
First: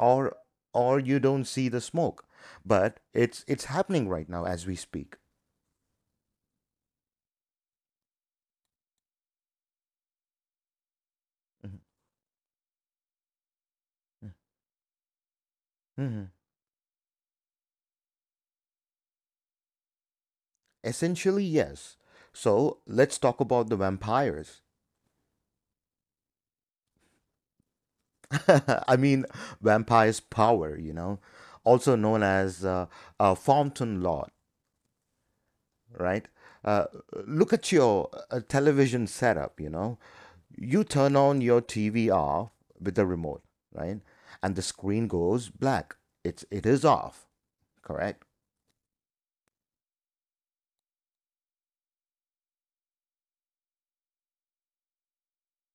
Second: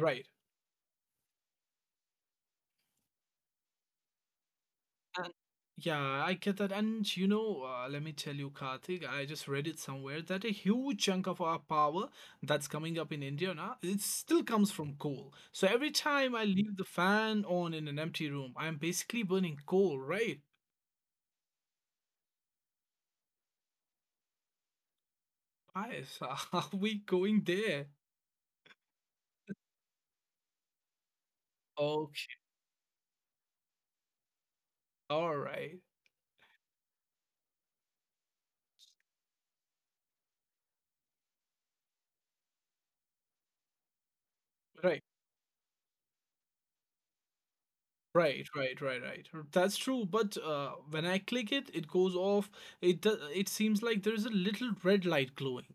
Speaker 2: right.
Speaker 1: or you don't see the smoke, but it's happening right now as we speak.
Speaker 2: And yeah, I get that. And you know, let me tell you, Karthik, I just read it somewhere that a huge chunk of our
Speaker 1: Mhm.
Speaker 2: power that's coming up in India now, it still comes from coal. So every
Speaker 1: Mhm.
Speaker 2: time I leave the fan on in an empty room, I'm basically burning coal, right?
Speaker 1: Essentially, yes. So let's talk about the vampires.
Speaker 2: Guys, are we going there?
Speaker 1: I mean, vampires' power, also known
Speaker 2: Okay,
Speaker 1: as Fountain Lord,
Speaker 2: all right,
Speaker 1: right? Uh, Look at your television setup, you know. You turn on your TV off with the remote, right? And the
Speaker 2: right.
Speaker 1: screen goes black. It is off, correct?
Speaker 2: Right, right, right, right. That's true. But when I click it, it goes off. It seems like there is a little red light glowing.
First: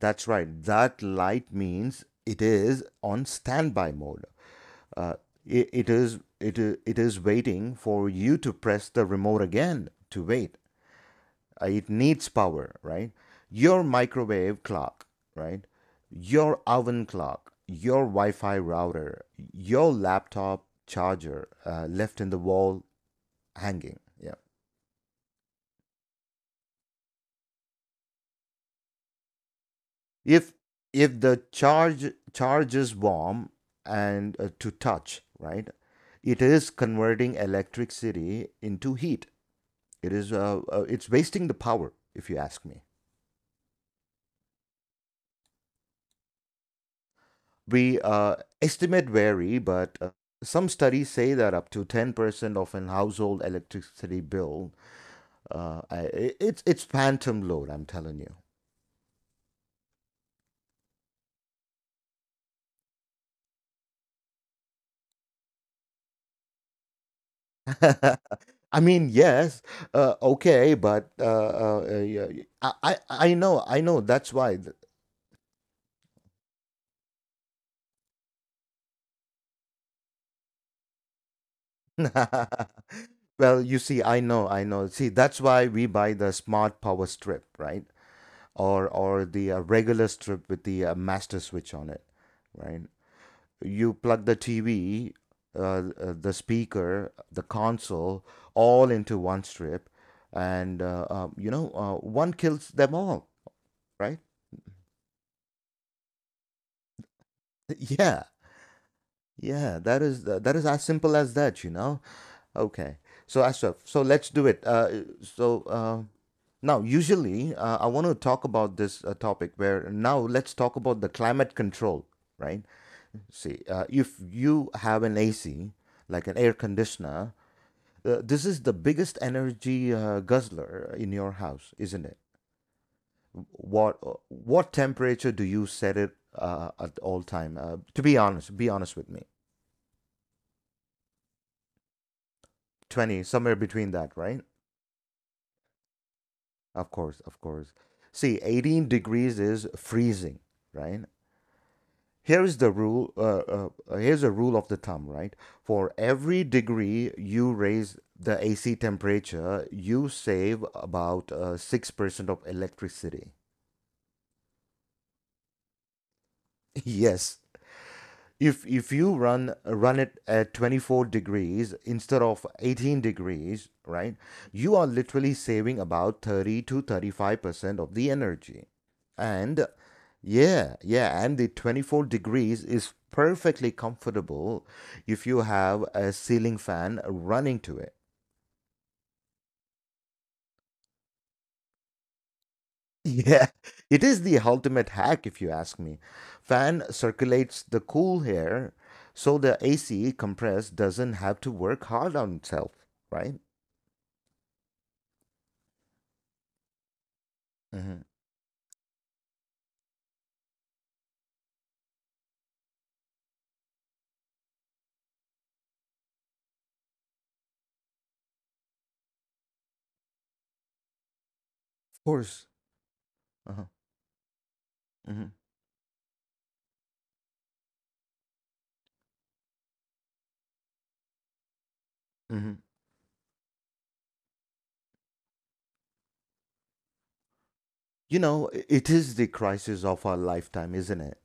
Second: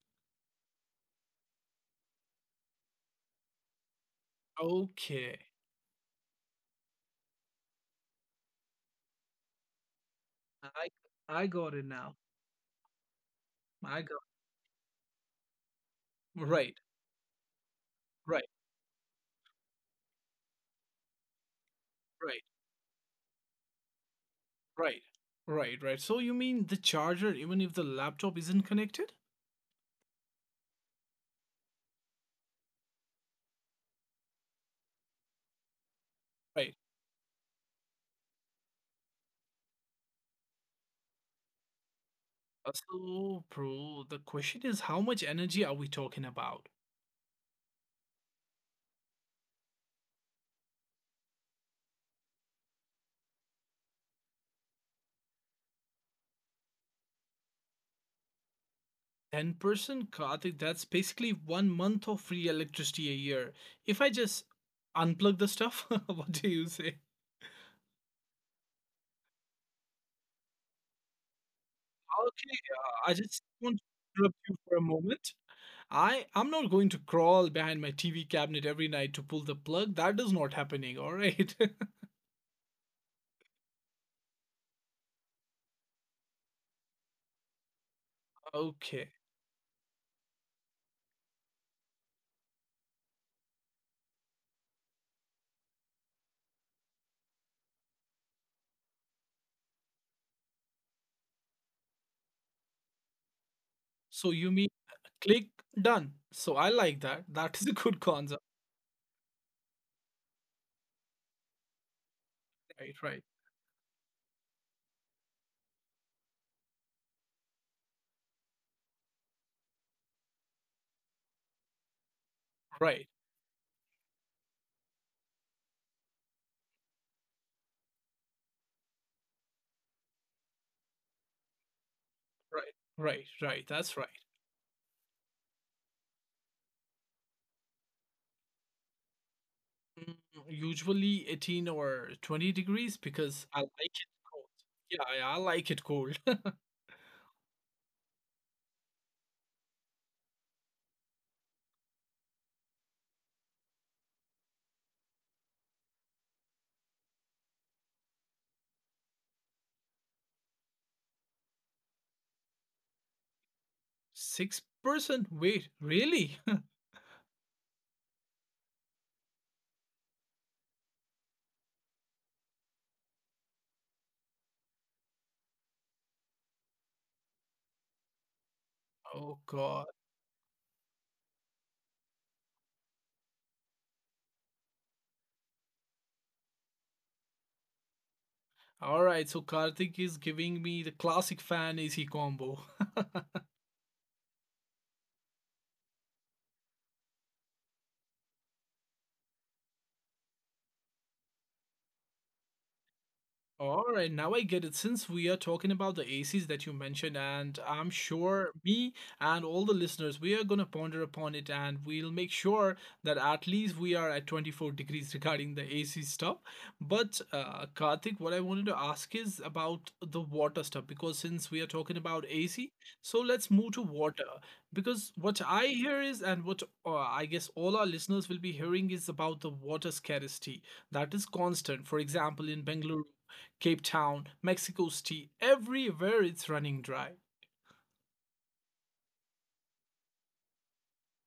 Speaker 1: That's right. That light means it is on standby mode. Uh,
Speaker 2: Okay,
Speaker 1: it is waiting for you to press the remote again to wait.
Speaker 2: I I got it
Speaker 1: It
Speaker 2: now.
Speaker 1: needs power, right? Your
Speaker 2: I got
Speaker 1: microwave clock, right? Your
Speaker 2: right,
Speaker 1: oven clock, your Wi
Speaker 2: right,
Speaker 1: Fi router, your laptop charger left in the
Speaker 2: right,
Speaker 1: wall hanging. Yeah.
Speaker 2: right, right, right. So you mean the charger, even if the laptop isn't connected?
Speaker 1: If if the charge is warm and to touch, right? It
Speaker 2: Right.
Speaker 1: is converting electricity into heat. It's wasting the power, if you ask
Speaker 2: Uh,
Speaker 1: me.
Speaker 2: So, bro, the question is, how much energy are we talking about?
Speaker 1: We estimate vary, but some studies say that up to 10% of an household electricity bill, it's phantom load. I'm telling you.
Speaker 2: 10% Karthik, that's basically one month of free electricity a year. If I just unplug the stuff, what do you say?
Speaker 1: I mean, yes, okay, but yeah,
Speaker 2: Okay,
Speaker 1: I, I
Speaker 2: I
Speaker 1: I
Speaker 2: just
Speaker 1: know,
Speaker 2: want to
Speaker 1: I know.
Speaker 2: interrupt
Speaker 1: That's
Speaker 2: you
Speaker 1: why.
Speaker 2: for a moment. I'm not going to crawl behind my TV cabinet every night to pull the plug. That is not happening. All right.
Speaker 1: Well, you see, I know, I know. See, that's why we buy the smart power strip, right? Or
Speaker 2: Okay.
Speaker 1: or the regular strip with the master switch on it, right? You plug the TV, the speaker, the console, all into one strip, and one kills them all, right?
Speaker 2: So you mean click done. So I like that. That is a good
Speaker 1: Yeah,
Speaker 2: concept.
Speaker 1: yeah. That is as simple as that, you know.
Speaker 2: Right.
Speaker 1: Okay.
Speaker 2: Right.
Speaker 1: So Ashraf, so let's do it. Now, usually, I want to talk about this topic where now let's talk about the climate control, right?
Speaker 2: Right.
Speaker 1: See, if you have an AC, like an air conditioner. This is the biggest energy guzzler in your house, isn't it?
Speaker 2: Right. Right. Right. That's
Speaker 1: What
Speaker 2: right.
Speaker 1: uh, what temperature do you set it at all time? To be honest with me.
Speaker 2: Mm, Usually 18 or 20 degrees
Speaker 1: 20,
Speaker 2: because
Speaker 1: somewhere
Speaker 2: I like
Speaker 1: between
Speaker 2: it
Speaker 1: that, right?
Speaker 2: cold. Yeah, yeah, I like it cold.
Speaker 1: Of course, of course. See, 18 degrees is freezing, right? Here is the rule. Here's a rule of the thumb, right? For every degree you raise the AC temperature, you save about 6% of electricity.
Speaker 2: 6%? Wait, really?
Speaker 1: Yes, if you run it at 24 degrees instead of 18 degrees, right? You are literally saving about 30 to 35% of the energy.
Speaker 2: Oh
Speaker 1: And
Speaker 2: God.
Speaker 1: yeah, yeah, and the 24 degrees is perfectly comfortable if you have a ceiling fan running to it.
Speaker 2: All right, so Karthik is giving me the classic fan AC combo.
Speaker 1: Yeah, it is the ultimate hack if you ask me. Fan circulates the cool air so the AC compress doesn't have to work hard on itself, right?
Speaker 2: All right, now I get it. Since we are talking about the ACs that you mentioned, and I'm
Speaker 1: Hmm.
Speaker 2: sure me and all the listeners, we are going to ponder upon it and we'll make sure that at least we are at 24 degrees regarding the AC stuff. But, Karthik, what I wanted to ask is about the water stuff because since we are talking
Speaker 1: Of
Speaker 2: about
Speaker 1: course.
Speaker 2: AC, so let's
Speaker 1: Uh-huh.
Speaker 2: move to water. Because
Speaker 1: Hmm.
Speaker 2: what I hear is, and what I guess all our listeners will be hearing is about the water scarcity that is constant. For example,
Speaker 1: Hmm.
Speaker 2: in Bengaluru, Cape Town, Mexico City, everywhere it's running dry.
Speaker 1: You know, it is the crisis of our lifetime, isn't it?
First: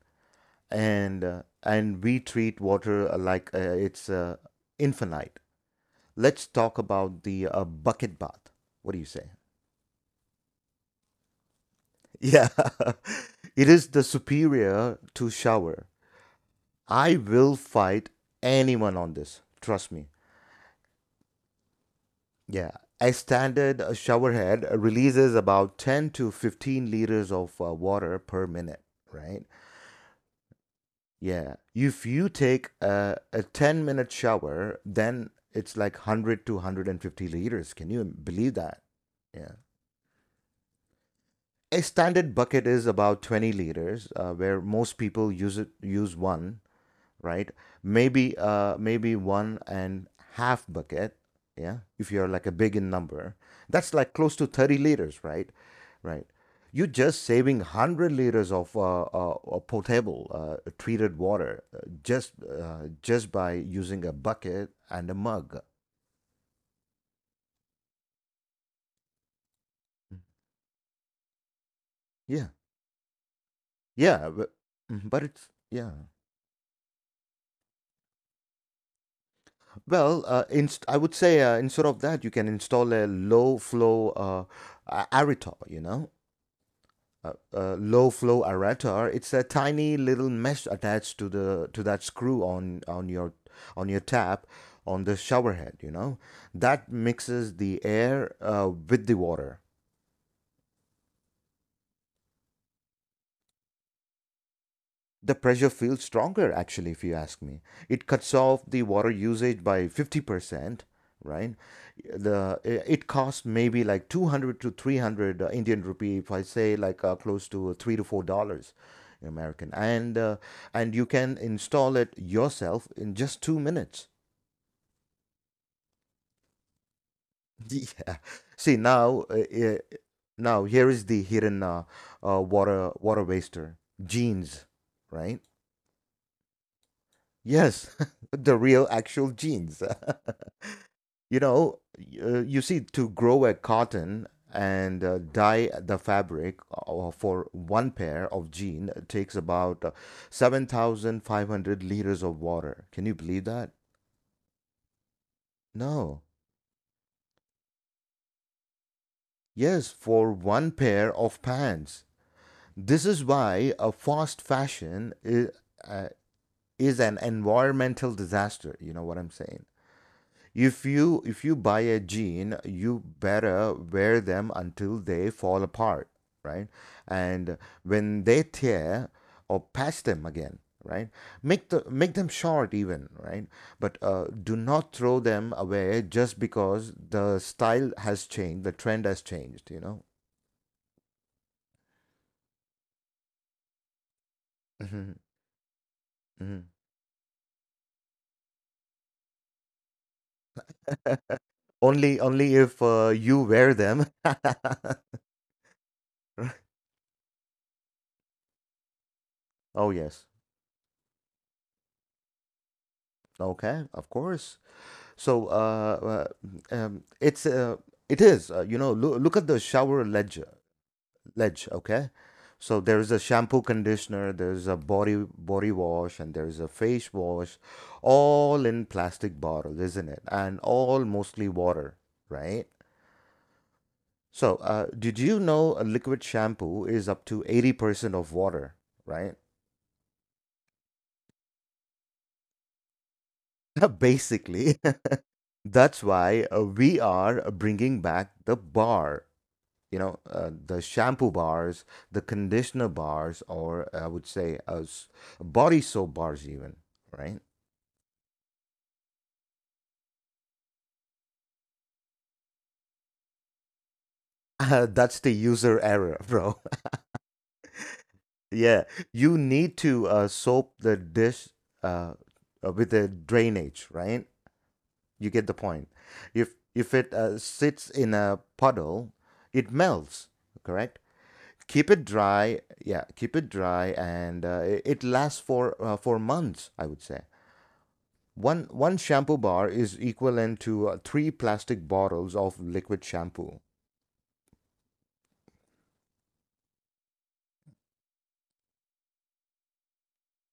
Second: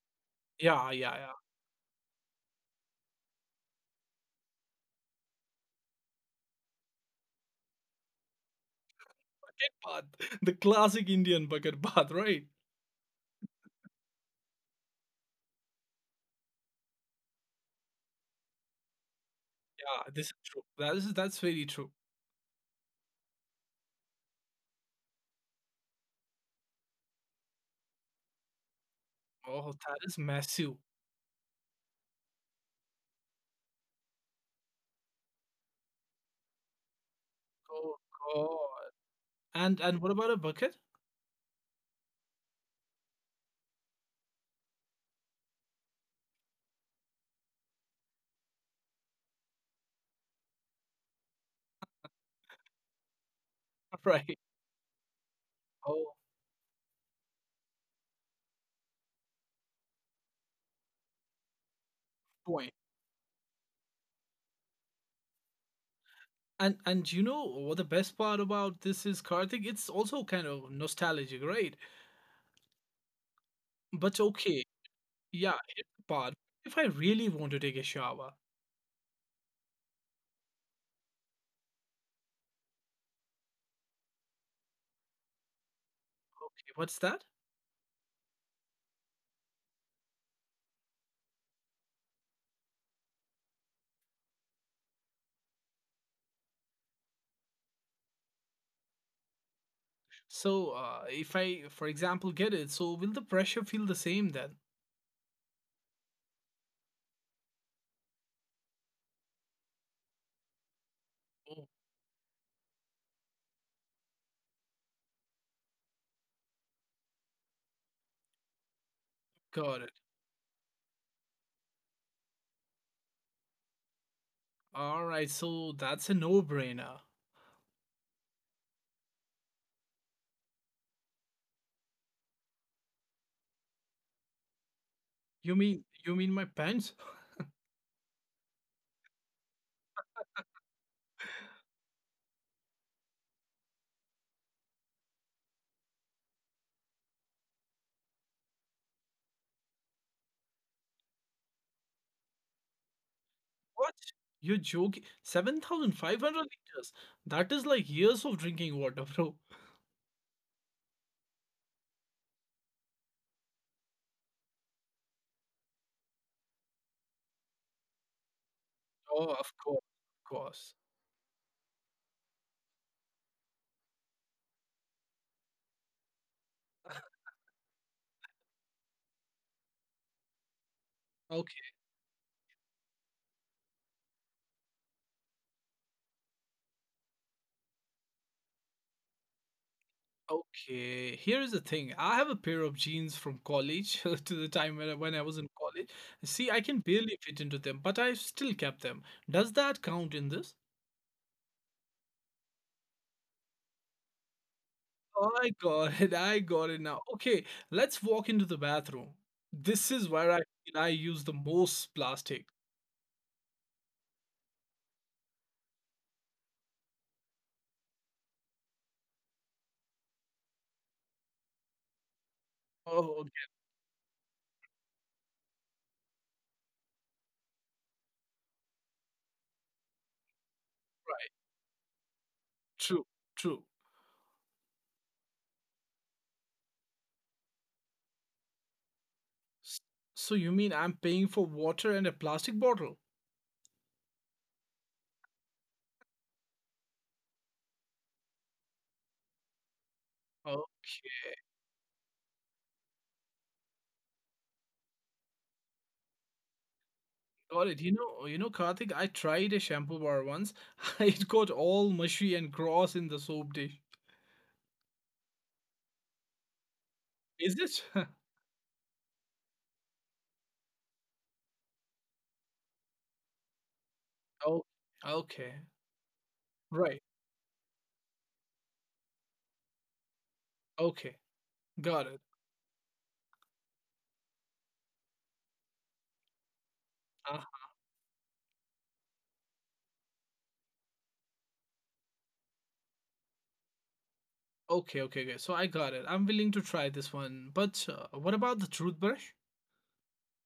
Speaker 2: Yeah, yeah,
Speaker 1: And
Speaker 2: yeah.
Speaker 1: uh, and we treat water like it's infinite. Let's talk about the bucket bath. What do you say?
Speaker 2: But the classic Indian bucket bath, right?
Speaker 1: Yeah. It is the superior to shower. I will fight anyone on this. Trust me.
Speaker 2: Yeah, this is true. That's very true.
Speaker 1: Yeah. A standard showerhead releases about 10 to 15 liters of water per minute, right?
Speaker 2: Oh, that is massive.
Speaker 1: Yeah. If you take a 10-minute shower, then it's like 100 to 150 liters. Can
Speaker 2: Oh
Speaker 1: you believe that?
Speaker 2: God.
Speaker 1: Yeah.
Speaker 2: And what about a bucket?
Speaker 1: A standard bucket is about 20 liters, where most people use it, use one, right? Maybe one and half bucket, yeah, if you're like a big in number. That's like close
Speaker 2: Right.
Speaker 1: to 30 liters, right?
Speaker 2: Oh
Speaker 1: Right. You're just saving 100 liters of potable treated water,
Speaker 2: boy.
Speaker 1: just by using a bucket and a mug.
Speaker 2: And you know what the best part about this is, Karthik? It's also kind of nostalgic, right?
Speaker 1: Yeah.
Speaker 2: But
Speaker 1: Yeah, but,
Speaker 2: okay,
Speaker 1: mhm, but it's
Speaker 2: yeah, here's
Speaker 1: yeah.
Speaker 2: the part. If I really want to take a shower,
Speaker 1: Well, I would say instead of that, you can install a low flow aerotol, you know,
Speaker 2: okay, what's that?
Speaker 1: low flow aerator. It's a tiny little mesh attached to the to that screw on your on your tap on the shower head. You know, that mixes the air with the water.
Speaker 2: So, if I, for example, get it, so will the pressure feel the same then?
Speaker 1: The pressure feels stronger actually if you ask me. It cuts off the water usage by 50%, right? The it costs maybe like 200 to 300 indian rupee, if I say like close to 3 to $4 american.
Speaker 2: Got it.
Speaker 1: And you can install it yourself in just 2 minutes.
Speaker 2: All right, so that's a no-brainer.
Speaker 1: yeah. See now, uh, now here is the hidden water waster, jeans, right?
Speaker 2: You mean my pants?
Speaker 1: Yes, the real actual genes. You see, to grow a cotton and dye the fabric for one pair of jean takes about 7,500 liters of water. Can you believe that?
Speaker 2: What? You're joking?
Speaker 1: No.
Speaker 2: 7,500 liters. That is like years of drinking water, bro.
Speaker 1: Yes, for one pair of pants. This is why a fast fashion uh, is an environmental disaster. You know what I'm
Speaker 2: Oh, of
Speaker 1: saying?
Speaker 2: course, of course.
Speaker 1: If you buy a jean, you better wear them until they fall apart, right? And when they tear or patch them again, right? Make
Speaker 2: Okay.
Speaker 1: the make them short even, right? But do not throw them away just because the style has changed, the trend has changed, you know.
Speaker 2: Okay, here is the thing. I have a pair of jeans from college to the time when I,
Speaker 1: Mhm,
Speaker 2: when I was in college. See, I
Speaker 1: mhm.
Speaker 2: can barely fit into them, but I still kept them. Does that count in this?
Speaker 1: Only only if you wear them.
Speaker 2: I got it. I got it now. Okay, let's walk into the bathroom.
Speaker 1: Oh
Speaker 2: This is
Speaker 1: yes.
Speaker 2: where I feel I use the most plastic.
Speaker 1: Okay, of course. So uh, it's it is you know, look at the shower ledge ledge, okay. So there is a
Speaker 2: Oh, okay.
Speaker 1: shampoo conditioner, there's a body wash, and there's a face wash, all in plastic bottle, isn't it? And all mostly water, right?
Speaker 2: True, true.
Speaker 1: So did you know a liquid shampoo is up to 80% of water, right?
Speaker 2: S- So you mean I'm paying for water and a plastic bottle?
Speaker 1: Basically, that's why we are bringing back the bar, you know, the
Speaker 2: Okay.
Speaker 1: shampoo bars, the conditioner bars, or I would say body soap bars even, right?
Speaker 2: Got it. You know, Karthik, I tried a shampoo bar once. It got all mushy and gross in the soap dish.
Speaker 1: That's the user error, bro.
Speaker 2: Is it?
Speaker 1: yeah, you need to soap the dish uh, with the drainage, right?
Speaker 2: Oh,
Speaker 1: You get the
Speaker 2: okay.
Speaker 1: point. If
Speaker 2: Right.
Speaker 1: it sits in a puddle, it melts, correct.
Speaker 2: Okay.
Speaker 1: Keep it
Speaker 2: Got it.
Speaker 1: dry, yeah, keep it dry, and it it lasts for months, I would say.
Speaker 2: Uh,
Speaker 1: One one shampoo bar is equivalent to three plastic bottles of liquid shampoo.
Speaker 2: okay, okay, okay. So I got it. I'm willing to try this one. But what about the toothbrush?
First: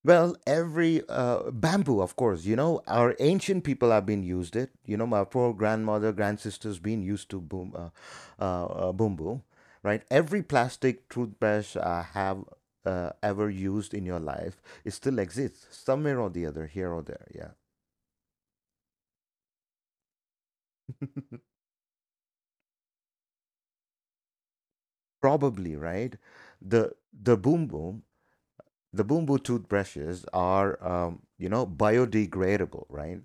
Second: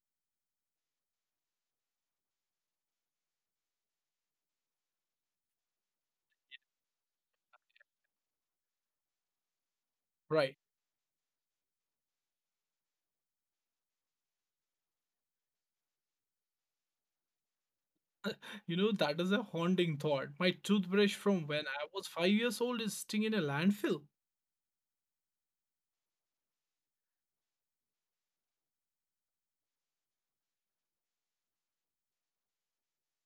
Speaker 1: Well, every bamboo, of course, you know, our ancient people have been used it. You know, my poor grandmother, grandsisters been used to boom, bamboo, right? Every
Speaker 2: Right.
Speaker 1: plastic toothbrush have ever used in your life, it still exists somewhere or the other, here or there. Yeah,
Speaker 2: You know, that is a haunting thought. My toothbrush from when I was 5 years old is sitting in a landfill.
Speaker 1: probably, right? The boom, the Boom toothbrushes are, you know, biodegradable, right?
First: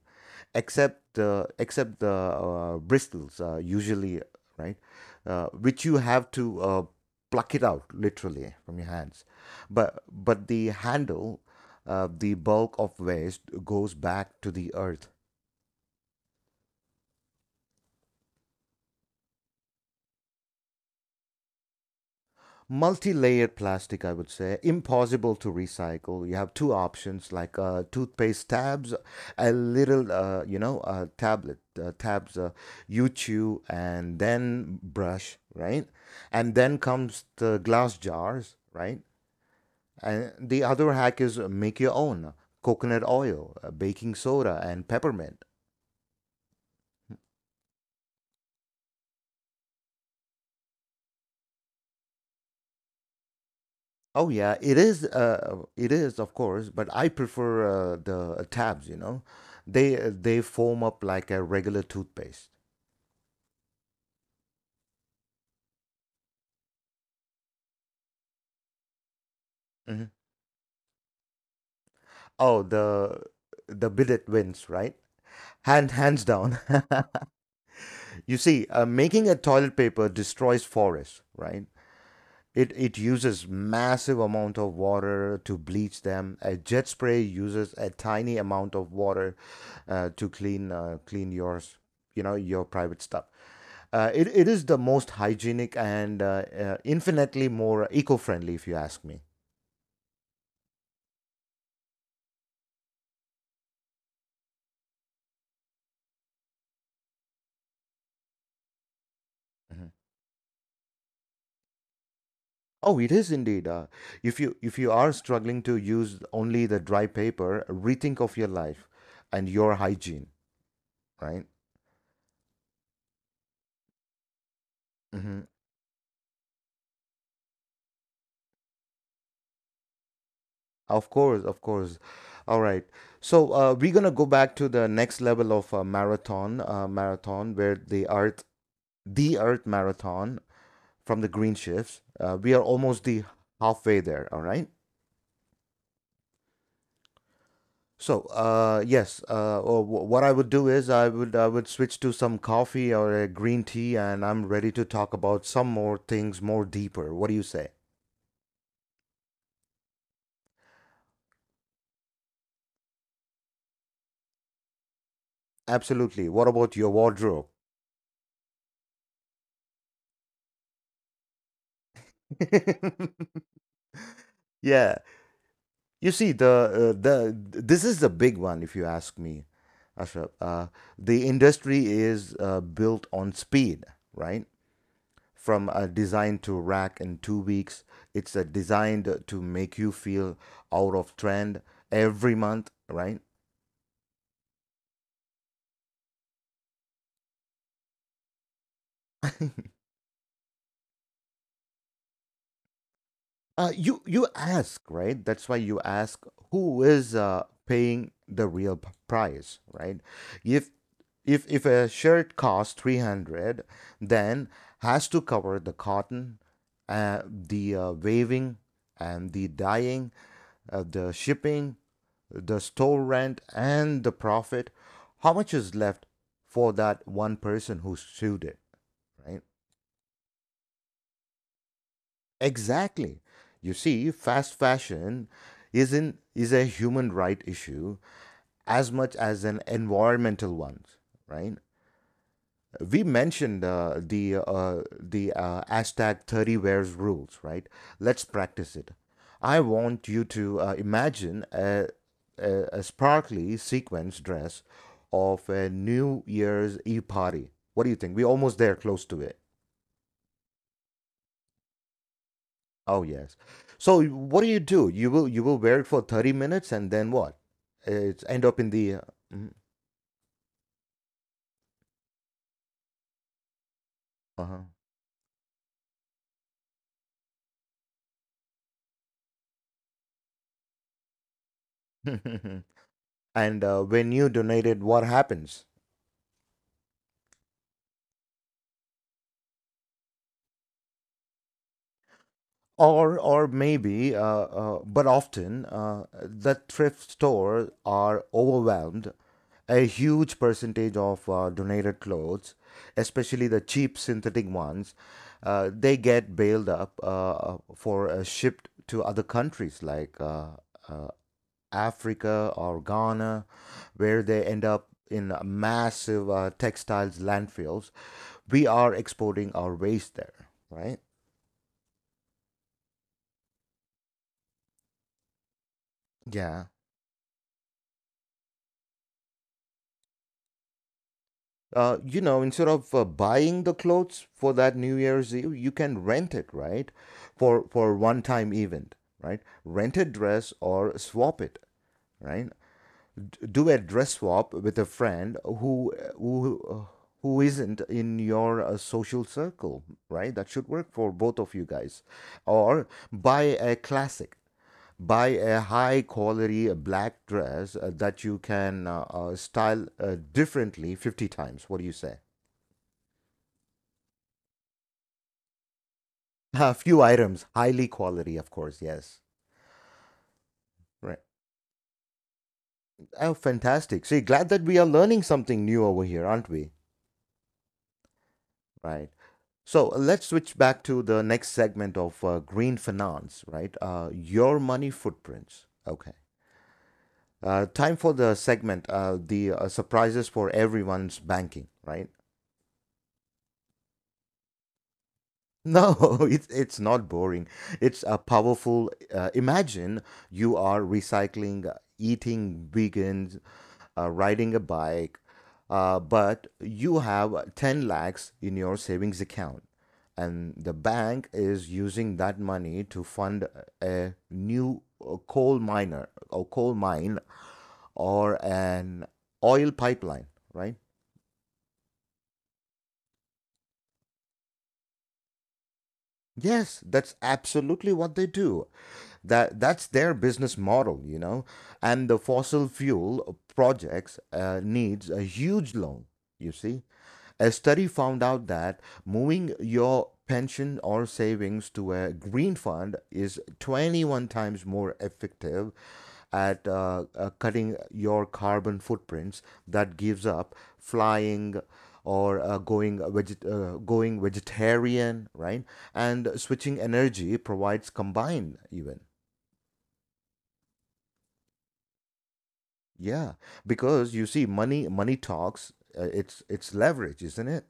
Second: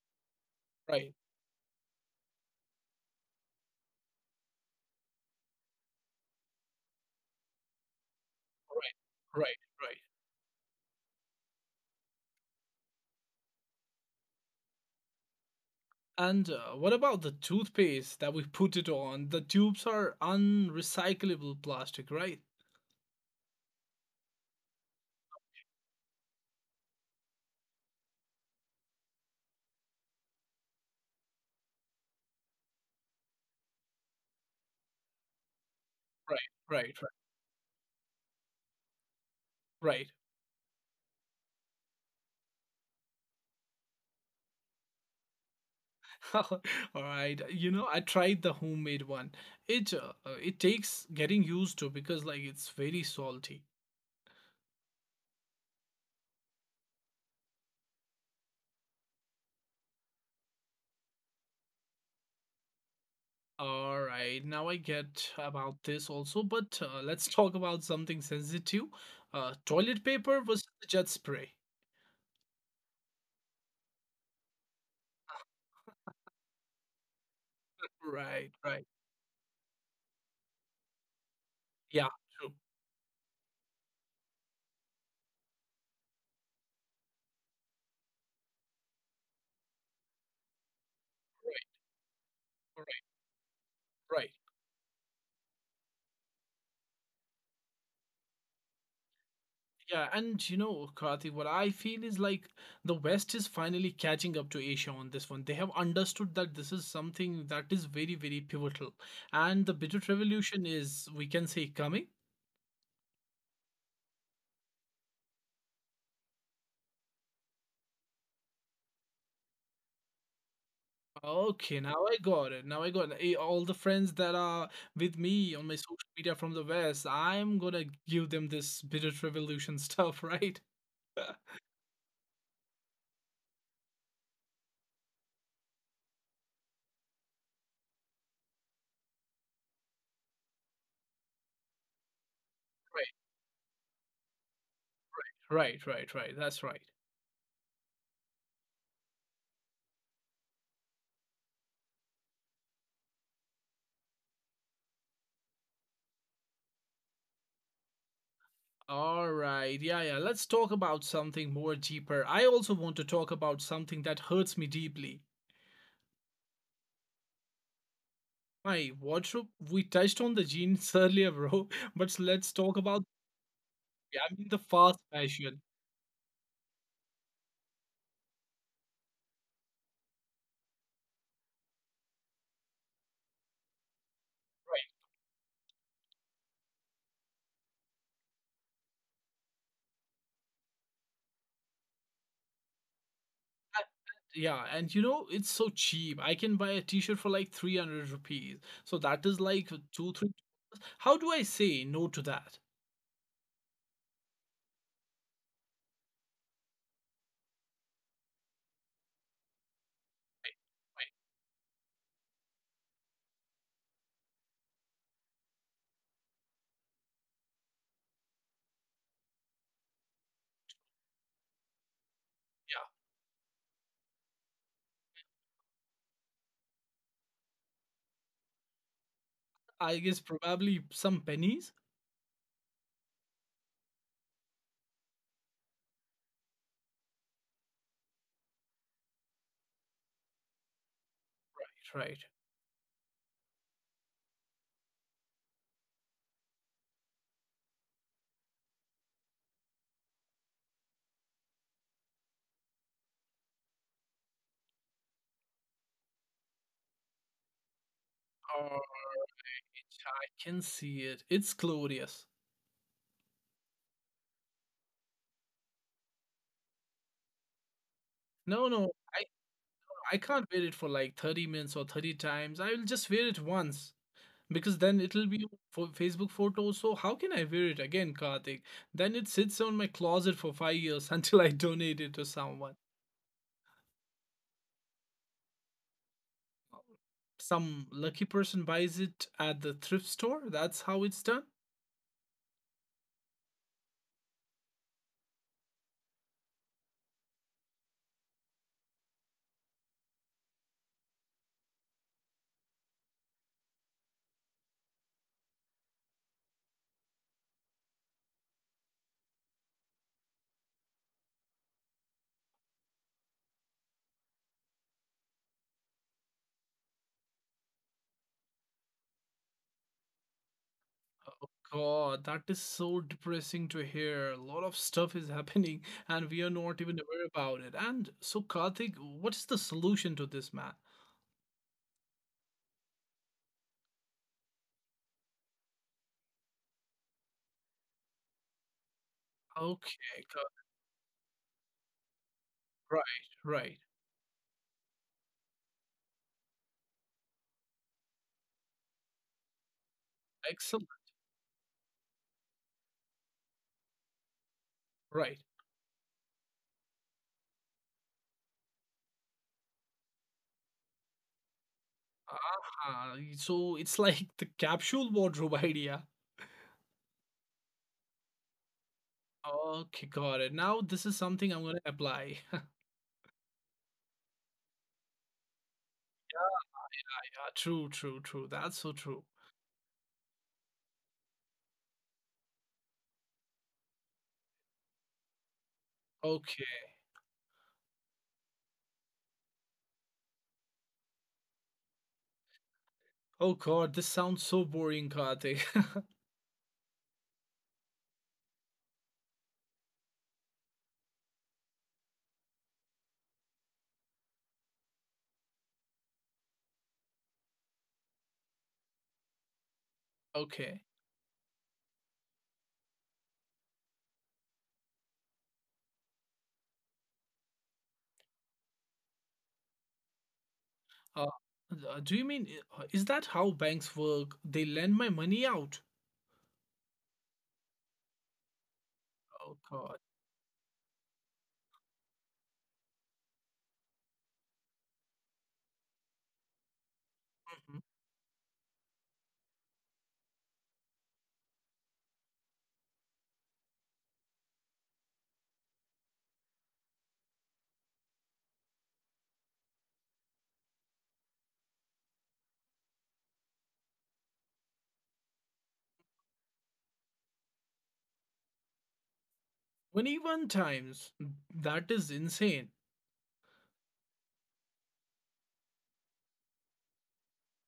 Speaker 2: Right.
Speaker 1: Except the bristles, usually, right, which you have to pluck it out literally from your
Speaker 2: Right.
Speaker 1: hands.
Speaker 2: Right. Right.
Speaker 1: But the handle, the bulk of waste goes back to the earth.
Speaker 2: And what about the toothpaste that we put it on? The tubes are unrecyclable plastic, right?
Speaker 1: Multi-layered plastic, I would say, impossible to recycle. You have two options like toothpaste tabs, a little you know tablet tabs, you chew and then brush, right?
Speaker 2: Right,
Speaker 1: And then
Speaker 2: right, right,
Speaker 1: comes the glass jars, right?
Speaker 2: right.
Speaker 1: And the other hack is make your own coconut oil, baking soda and peppermint.
Speaker 2: All right. You know, I tried the homemade one. It takes getting used to because like it's very salty.
Speaker 1: Oh yeah, it is. It is of course, but I prefer the tabs. You know, they foam up like a regular toothpaste.
Speaker 2: All right. Now I get about this also, but let's talk about something sensitive. Toilet
Speaker 1: Hmm.
Speaker 2: paper versus jet spray.
Speaker 1: Oh, the bidet wins, right? Hand hands down. You
Speaker 2: Right,
Speaker 1: see,
Speaker 2: right.
Speaker 1: making a toilet paper destroys forests, right?
Speaker 2: Yeah, true.
Speaker 1: It uses massive amount of water to bleach them. A jet spray uses a tiny amount of water to clean clean
Speaker 2: Right,
Speaker 1: yours, you know, your
Speaker 2: right,
Speaker 1: private stuff.
Speaker 2: right.
Speaker 1: It is the most hygienic and infinitely more eco-friendly, if you ask me.
Speaker 2: Yeah, and you know, Karthik, what I feel is like the West is finally catching up to Asia on this one. They have understood that this is something that is very, very pivotal. And the
Speaker 1: Mhm.
Speaker 2: Bitter Revolution is, we can say, coming.
Speaker 1: Oh, it is indeed. If you are struggling to use only the dry paper, rethink of your life and your hygiene, right?
Speaker 2: Okay, now I got it. Now I got it. All the friends that are with
Speaker 1: Mhm.
Speaker 2: me on my social media from the West, I'm gonna give them this Bitter Revolution stuff, right?
Speaker 1: Of course, of course. All right. So we're gonna go back to the next level of marathon where the Earth marathon from the green shifts. We are almost the halfway there. All right.
Speaker 2: Right, right, right, right. That's right.
Speaker 1: So yes, what I would do is I would switch to some coffee or a green tea, and I'm ready to talk about some more things more deeper. What do you say?
Speaker 2: All right. Yeah, yeah. Let's talk about something more deeper. I also want to talk about something that hurts me deeply.
Speaker 1: Absolutely. What about your wardrobe?
Speaker 2: My wardrobe. We touched on the jeans earlier, bro, but let's talk about, I mean, the
Speaker 1: Yeah.
Speaker 2: fast fashion.
Speaker 1: You see, the this is the big one, if you ask me, Ashraf. The industry is built on speed, right?
Speaker 2: Right.
Speaker 1: From a design to rack in 2 weeks, it's designed to make you feel out of trend every month, right?
Speaker 2: Yeah, and you know, it's so cheap. I can buy a t-shirt for like 300 rupees. So that is like two, three. How do I say no to that?
Speaker 1: You ask, right? That's why you ask who is paying the real price, right?
Speaker 2: Right,
Speaker 1: If
Speaker 2: right.
Speaker 1: if a shirt costs 300, then has to cover the cotton, the waving and the dyeing, the shipping, the
Speaker 2: Yeah,
Speaker 1: store rent and the profit. How much is left for that one person who sewed it, right?
Speaker 2: I guess probably some pennies.
Speaker 1: Exactly. You see, fast fashion is a human right issue as much as an environmental one, right?
Speaker 2: Right. Right.
Speaker 1: We mentioned the hashtag 30 wears rules, right? Let's practice it. I want you to imagine a sparkly sequence dress of a New Year's Eve party. What do you think? We're almost
Speaker 2: Oh,
Speaker 1: there, close to it.
Speaker 2: I can see it. It's glorious.
Speaker 1: Oh yes. So what do you do? You will wear it for 30 minutes and then what? It's end up
Speaker 2: No,
Speaker 1: in
Speaker 2: no,
Speaker 1: the
Speaker 2: I
Speaker 1: mm,
Speaker 2: I can't wear it for like 30 minutes or 30 times. I will just wear it once
Speaker 1: uh-huh.
Speaker 2: because then it'll be for Facebook photos. So how can I wear it again, Karthik? Then it sits on my closet for 5 years until I donate it to someone.
Speaker 1: and when you donate it, what happens?
Speaker 2: Some lucky person buys it at the thrift store. That's how it's done.
Speaker 1: Or maybe but often the thrift store are overwhelmed. A huge percentage of donated clothes, especially the cheap synthetic ones, they get bailed up for shipped to other countries like uh, Africa or Ghana, where they end up in massive textiles landfills. We are exporting our waste there, right?
Speaker 2: God, that is so depressing to hear. A lot of stuff is happening and we are
Speaker 1: Yeah.
Speaker 2: not even aware about it. And so, Karthik, what is the solution to this, man?
Speaker 1: You know, instead of buying the clothes for that New Year's Eve, you can rent it, right? For one time event, right? Rent a
Speaker 2: Okay,
Speaker 1: dress or swap it, right?
Speaker 2: right,
Speaker 1: Do
Speaker 2: right.
Speaker 1: a dress swap with a friend who isn't in your social circle, right? That should
Speaker 2: Excellent,
Speaker 1: work for both of you guys. Or buy a classic, buy
Speaker 2: right.
Speaker 1: a high quality black dress that you can style differently 50 times. What do you say?
Speaker 2: So it's like the capsule wardrobe idea.
Speaker 1: A few items, highly quality, of course, yes.
Speaker 2: Okay, got it. Now, this is
Speaker 1: Right.
Speaker 2: something I'm gonna apply.
Speaker 1: Oh, fantastic. See, glad that we are learning something new over here, aren't we?
Speaker 2: Yeah, true, true, true. That's so
Speaker 1: Right.
Speaker 2: true.
Speaker 1: So let's switch back to the next segment of green finance, right? Your money footprints. Okay.
Speaker 2: Okay.
Speaker 1: Time for the segment, the surprises for everyone's banking, right?
Speaker 2: Oh God, this sounds so boring, Karthik.
Speaker 1: No, it's not boring. It's a powerful. Imagine you are recycling, eating vegans, riding a bike, but you have 10 lakhs in your savings account, and the
Speaker 2: Okay.
Speaker 1: bank is using that money to fund a new coal miner or coal mine or an oil pipeline, right?
Speaker 2: Uh, do you mean is that how banks work? They lend my money out.
Speaker 1: Yes, that's absolutely what they do.
Speaker 2: Oh
Speaker 1: That's
Speaker 2: God.
Speaker 1: their business model, you know, and the fossil fuel projects needs a huge loan, you see. A
Speaker 2: Mhm.
Speaker 1: study found out that moving your pension or savings to a green fund is 21 times more effective at cutting your carbon footprints, that gives up flying or uh, going vegetarian, right? And switching energy provides combined even.
Speaker 2: 21 times. That is insane.
Speaker 1: Yeah, because you see, money talks. It's leverage, isn't it?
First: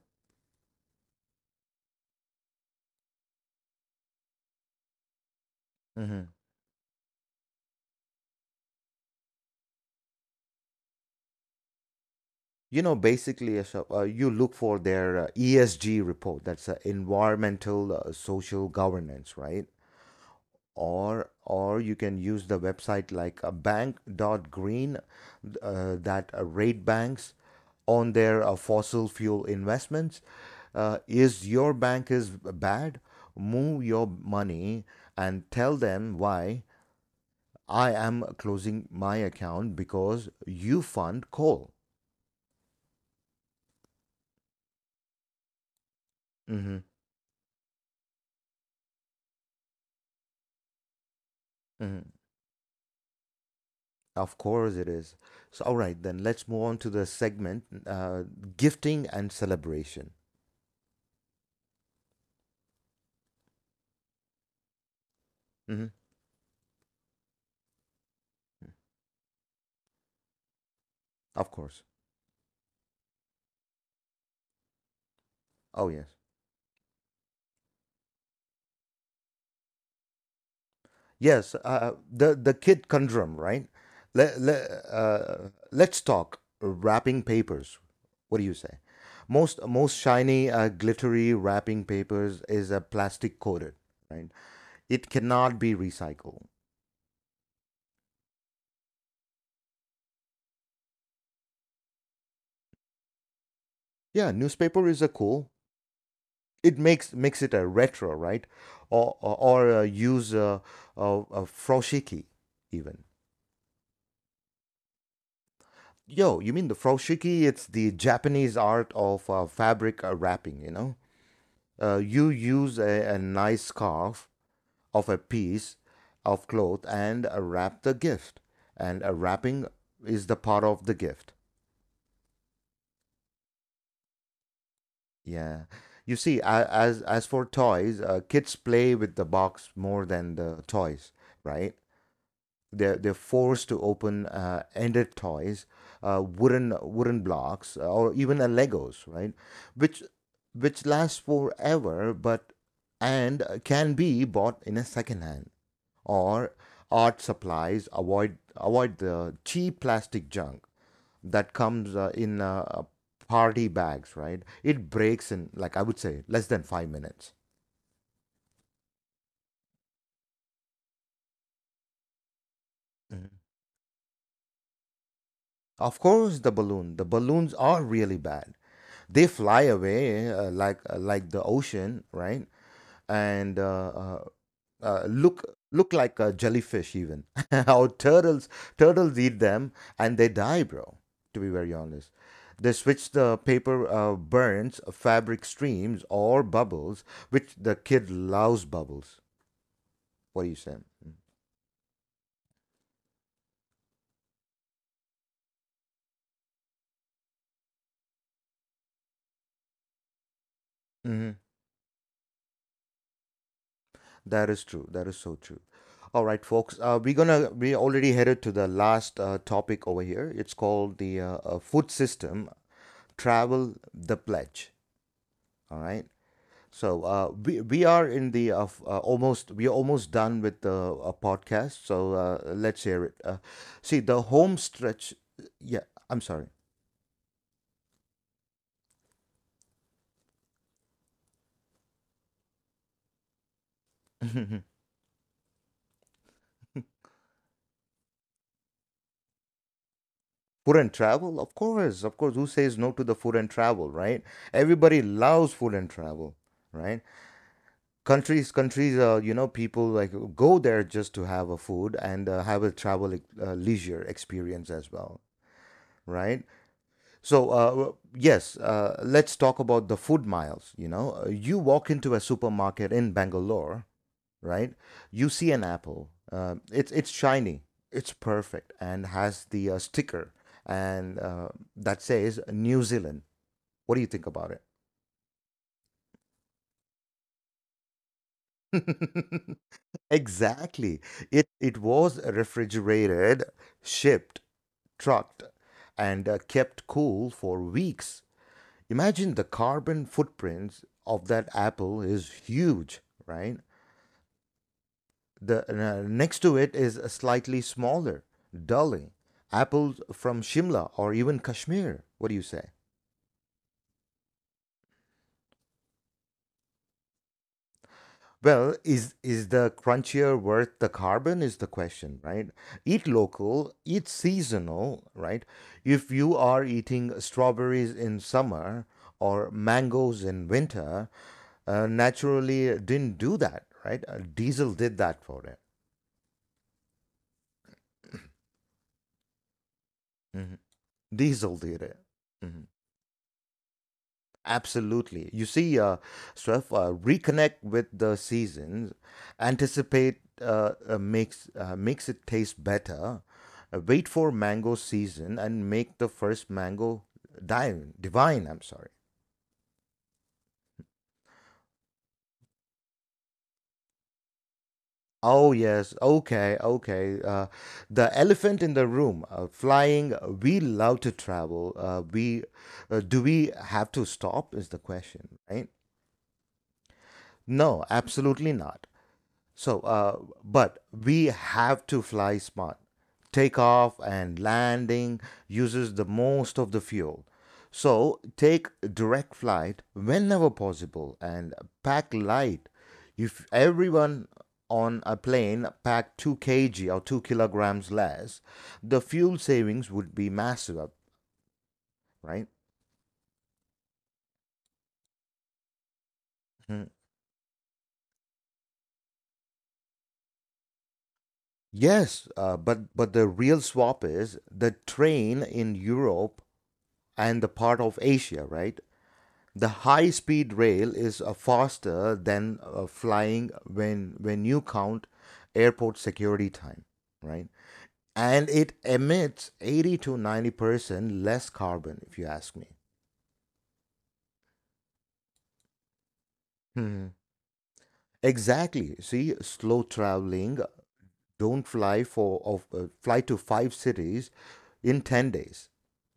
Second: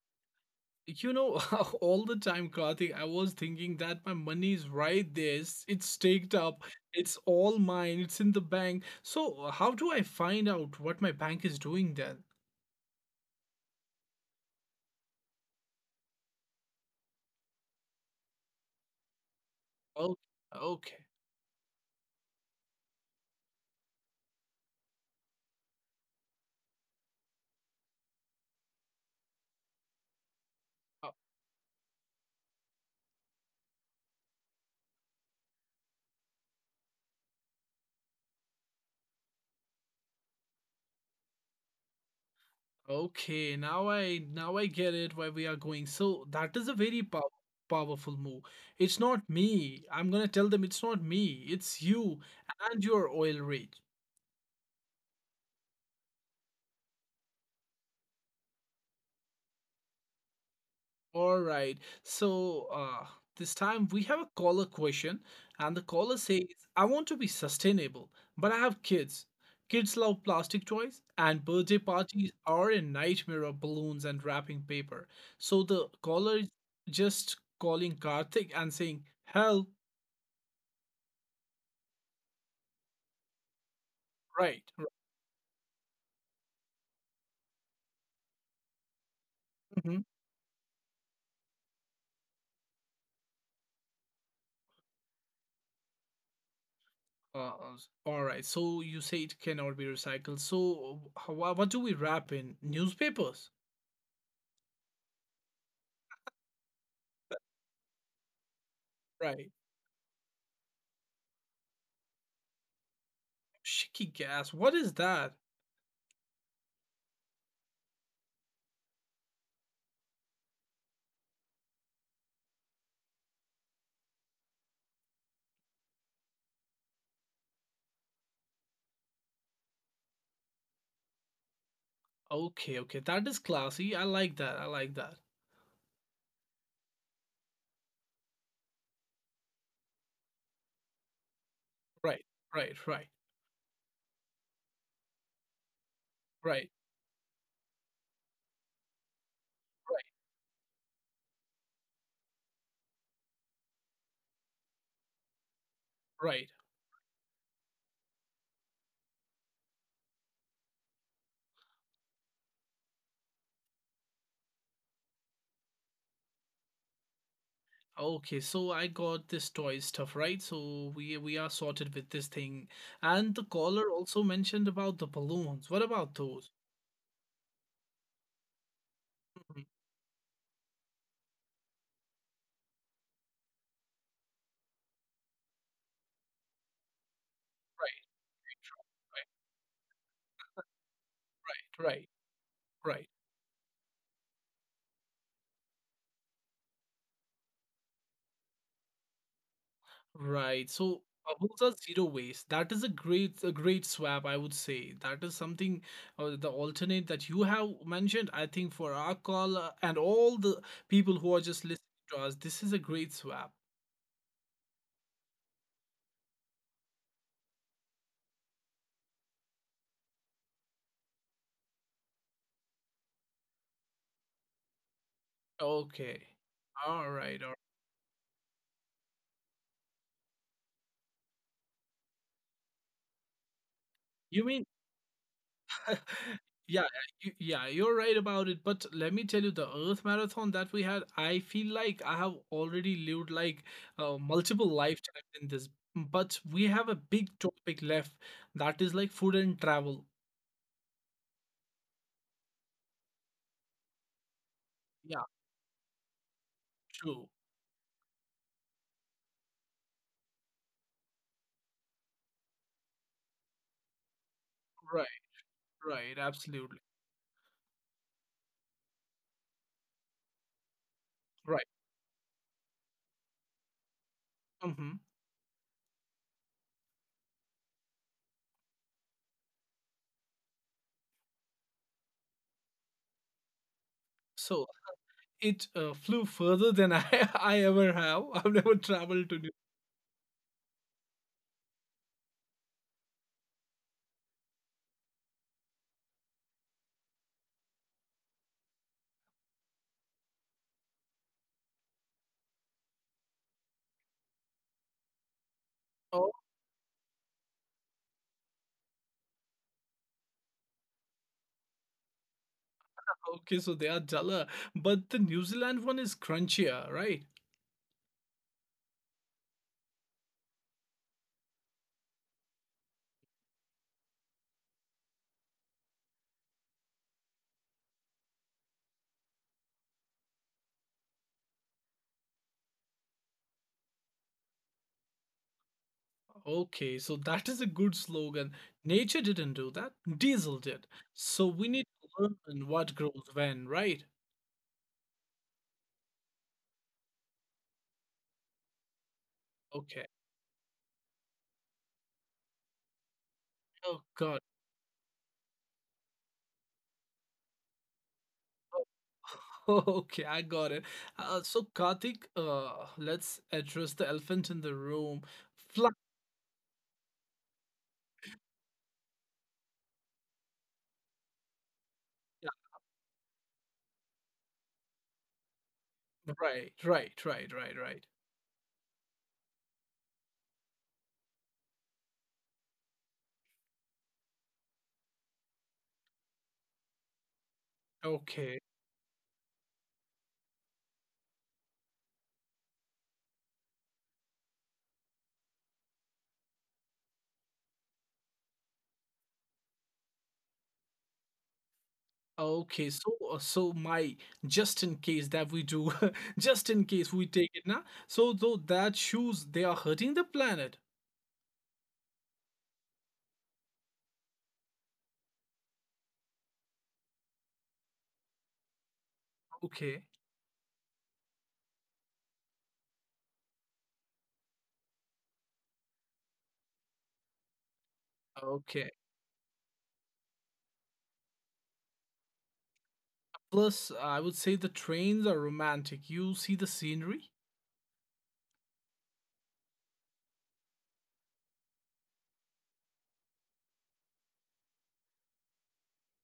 Speaker 2: You know, all the time, Karthik, I was thinking that my money is right there. It's
Speaker 1: Hmm.
Speaker 2: staked up. It's all mine. It's in the bank. So how do I find out what my bank is doing then?
Speaker 1: You know, basically, Ashok, you look for their ESG report. That's environmental, social governance, right?
Speaker 2: Oh, okay.
Speaker 1: Or you can use the website like a bank.green that rate banks on their fossil fuel investments.
Speaker 2: Uh,
Speaker 1: Is your bank is bad? Move your money and tell them why. I am closing my account because you fund coal.
Speaker 2: Okay, now I get it why we are going. So that is a
Speaker 1: Hmm.
Speaker 2: very powerful move. It's not me. I'm gonna tell them it's not me. It's
Speaker 1: Hmm.
Speaker 2: you and your oil rig.
Speaker 1: Of course it is. So, all right, then let's move on to the segment gifting and celebration.
Speaker 2: All right. So this time we have a caller question, and the
Speaker 1: Hmm.
Speaker 2: caller says, "I want to be sustainable, but I have kids. Kids love plastic toys, and
Speaker 1: Of
Speaker 2: birthday
Speaker 1: course.
Speaker 2: parties are a nightmare of balloons and wrapping paper." So the
Speaker 1: Oh, yes.
Speaker 2: caller is just calling Karthik and saying, "Help."
Speaker 1: Yes, the kid conundrum, right?
Speaker 2: Right. r-
Speaker 1: Let's talk wrapping papers. What do you say? Most,
Speaker 2: mhm.
Speaker 1: most shiny, glittery wrapping papers is plastic coated, right? It cannot be recycled.
Speaker 2: All right. So you say it cannot be recycled. So how, what do we wrap in? Newspapers.
Speaker 1: Yeah, newspaper is a cool. It makes it a retro, right? Or or,
Speaker 2: Right.
Speaker 1: or use froshiki even.
Speaker 2: Shiki gas. What is that?
Speaker 1: Yo, you mean the froshiki? It's the Japanese art of fabric wrapping. You know, you use a nice scarf of a piece of cloth and wrap the gift, and wrapping is the part of the gift.
Speaker 2: Okay, okay. That is classy. I like that. I like that.
Speaker 1: Yeah. You see, as for toys, kids play with the box more than the toys, right?
Speaker 2: Right. Right,
Speaker 1: they're
Speaker 2: right,
Speaker 1: they're forced to open ended toys,
Speaker 2: right,
Speaker 1: wooden wooden blocks, or even a Legos, right? Which
Speaker 2: right,
Speaker 1: which lasts forever, but and can be bought in a second hand
Speaker 2: right.
Speaker 1: or art supplies. Avoid the cheap plastic junk that comes in party bags, right? It breaks in like, I would say, less than 5 minutes.
Speaker 2: Okay, so I got this toy stuff, right? So we are sorted with this thing.
Speaker 1: Mhm.
Speaker 2: And the caller also mentioned about the balloons. What
Speaker 1: Of
Speaker 2: about
Speaker 1: course,
Speaker 2: those?
Speaker 1: the balloon. The balloons are really bad. They
Speaker 2: Mhm.
Speaker 1: fly away like like the ocean, right? And look look like a jellyfish even. Or
Speaker 2: Right,
Speaker 1: turtles
Speaker 2: right,
Speaker 1: turtles eat them and they die, bro. To be very
Speaker 2: right, right.
Speaker 1: honest, they
Speaker 2: Right.
Speaker 1: switch the paper burns, fabric streams, or bubbles, which the kid loves bubbles. What do you
Speaker 2: Right.
Speaker 1: say?
Speaker 2: So bubbles are zero waste. That is a great swap, I would say. That is something the alternate that you have mentioned. I think for our call and all the people who
Speaker 1: Mm-hmm.
Speaker 2: are just listening to us, this is a great swap.
Speaker 1: That is true. That is so true. All right, folks. We already headed to the last topic over here. It's called the food system travel the pledge. All right.
Speaker 2: Okay.
Speaker 1: So
Speaker 2: All
Speaker 1: uh,
Speaker 2: right. All right.
Speaker 1: we we are in the f- almost we are almost done with the podcast. So let's hear it. See the
Speaker 2: You
Speaker 1: home
Speaker 2: mean
Speaker 1: stretch. Yeah, I'm sorry.
Speaker 2: Yeah, you're right about it. But let me tell you, the Earth Marathon that we had, I feel like I have already lived like multiple lifetimes in this. But we have a big topic left that is like food and travel.
Speaker 1: Food and travel, of course, of course. Who says no to the food and travel, right? Everybody
Speaker 2: Yeah,
Speaker 1: loves food and travel, right?
Speaker 2: true.
Speaker 1: Countries, countries, you know, people like go there just to have a food and have a travel leisure experience as
Speaker 2: Right,
Speaker 1: well,
Speaker 2: right,
Speaker 1: right?
Speaker 2: absolutely.
Speaker 1: So, yes, let's talk about the food miles. You know, uh,
Speaker 2: Right.
Speaker 1: you walk into a supermarket in Bangalore, right?
Speaker 2: Mm-hmm.
Speaker 1: You see an apple. It's shiny, it's perfect, and has the sticker and that says New Zealand. What do you think about
Speaker 2: So
Speaker 1: it?
Speaker 2: it flew further than I, I ever have. I've never traveled to New.
Speaker 1: Exactly. It was refrigerated, shipped, trucked, and kept cool for weeks. Imagine the carbon footprints of that apple is huge, right? The
Speaker 2: Oh,
Speaker 1: next to it is a slightly smaller, dulling apples from Shimla or even Kashmir. What do you say?
Speaker 2: okay. So they are duller, but the New Zealand one is crunchier, right?
Speaker 1: Well, is the crunchier worth the carbon is the question, right? Eat local, eat seasonal, right? If you are eating strawberries in summer or mangoes in winter, naturally it didn't do that, right? Diesel did that for it.
Speaker 2: Okay, so that is a good slogan. Nature didn't do that,
Speaker 1: Mhm.
Speaker 2: diesel did. So
Speaker 1: Diesel
Speaker 2: we
Speaker 1: did
Speaker 2: need
Speaker 1: it.
Speaker 2: to
Speaker 1: Mhm.
Speaker 2: learn what grows when, right?
Speaker 1: Absolutely. You see, Swift, reconnect with the seasons,
Speaker 2: Okay.
Speaker 1: anticipate makes it taste better.
Speaker 2: Oh
Speaker 1: Wait for
Speaker 2: God.
Speaker 1: mango season and make the first mango divine. Divine. I'm sorry.
Speaker 2: Okay, I got it. So Karthik, let's address the elephant in the room.
Speaker 1: Oh
Speaker 2: Fly.
Speaker 1: yes. Okay. Okay. The elephant in the room. Flying. We love to travel. We do we have to stop? Is the question, right?
Speaker 2: Right, right, right, right,
Speaker 1: No,
Speaker 2: right.
Speaker 1: absolutely not. So, but we have to fly smart. Takeoff and landing uses the most of the fuel. So,
Speaker 2: Okay.
Speaker 1: take direct flight whenever possible and pack light. If everyone on a plane packed 2 kilograms or 2 kilograms less, the fuel savings would be massive, right?
Speaker 2: Okay, so my just in case that we do, just in
Speaker 1: Mhm.
Speaker 2: case we take it now. So though that shoes they are hurting the planet.
Speaker 1: Yes, but the real swap is the train in Europe and the part of Asia, right? The
Speaker 2: Okay.
Speaker 1: high speed rail is faster than flying when you count airport security time, right? And it
Speaker 2: Okay.
Speaker 1: emits 80 to 90% less carbon, if you ask me.
Speaker 2: Plus, I would say the trains are romantic. You see the
Speaker 1: Hmm.
Speaker 2: scenery?
Speaker 1: Exactly. See, slow traveling, don't fly for of fly to five cities in 10 days,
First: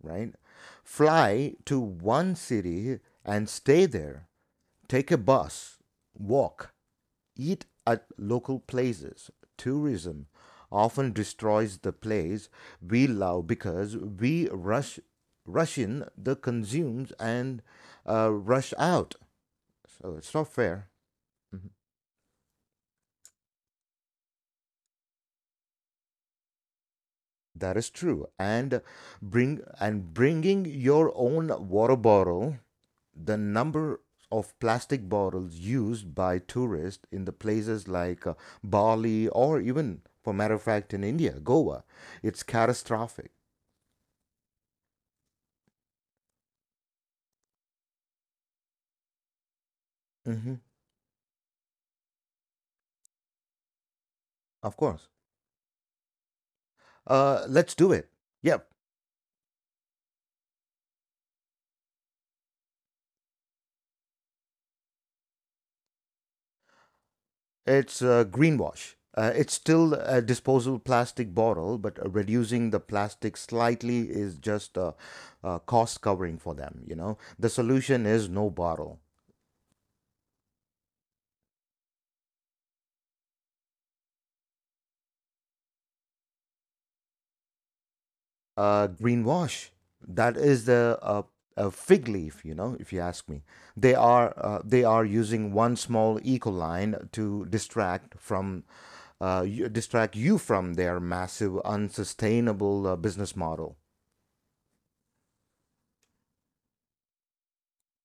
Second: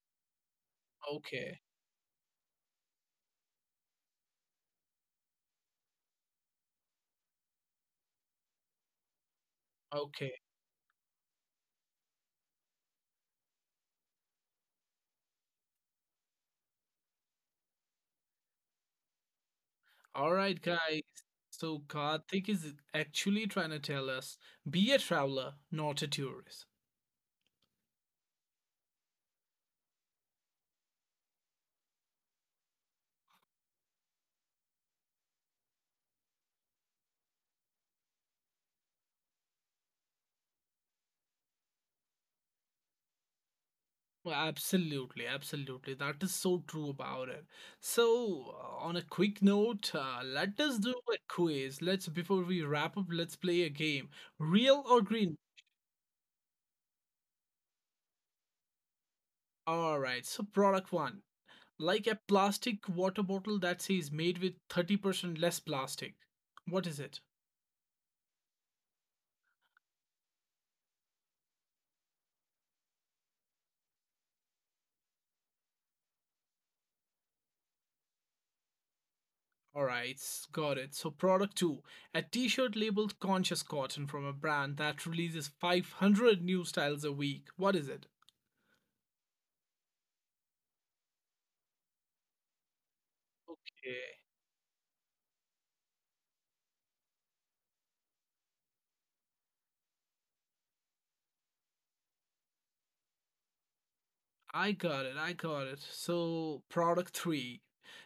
Speaker 1: right? Fly
Speaker 2: Okay,
Speaker 1: to one city and stay there. Take a bus, walk, eat at local places. Tourism
Speaker 2: okay.
Speaker 1: often destroys the place we love because we rush in the consumes and rush out. So it's
Speaker 2: All
Speaker 1: not
Speaker 2: right,
Speaker 1: fair.
Speaker 2: guys. So Karthik is actually trying to tell us be a traveler, not a tourist.
Speaker 1: That is true. And bringing your own water bottle. The number of plastic bottles used by tourists in the places like Bali or even, for matter of fact, in India, Goa, it's catastrophic.
Speaker 2: Well, absolutely, absolutely. That is so true about it. So, on a quick note,
Speaker 1: Mhm.
Speaker 2: let us do a quiz. Let's, before we wrap up, let's play a game.
Speaker 1: Of
Speaker 2: Real or
Speaker 1: course.
Speaker 2: green?
Speaker 1: Let's do it. Yep.
Speaker 2: All right. So product one, like a plastic water bottle that says made with 30% less plastic. What is it?
Speaker 1: It's greenwash. It's still a disposable plastic bottle, but reducing the plastic slightly is just a cost covering for them. You know, the solution is no bottle.
Speaker 2: Alright, got it. So product 2, a t shirt labeled conscious cotton from a brand that releases 500 new styles a week. What is it?
Speaker 1: Greenwash. That is the a fig leaf. You know, if you ask me,
Speaker 2: Okay.
Speaker 1: they are using one small eco line to distract from distract you from their massive, unsustainable business model.
Speaker 2: I got it. I got it. So product three,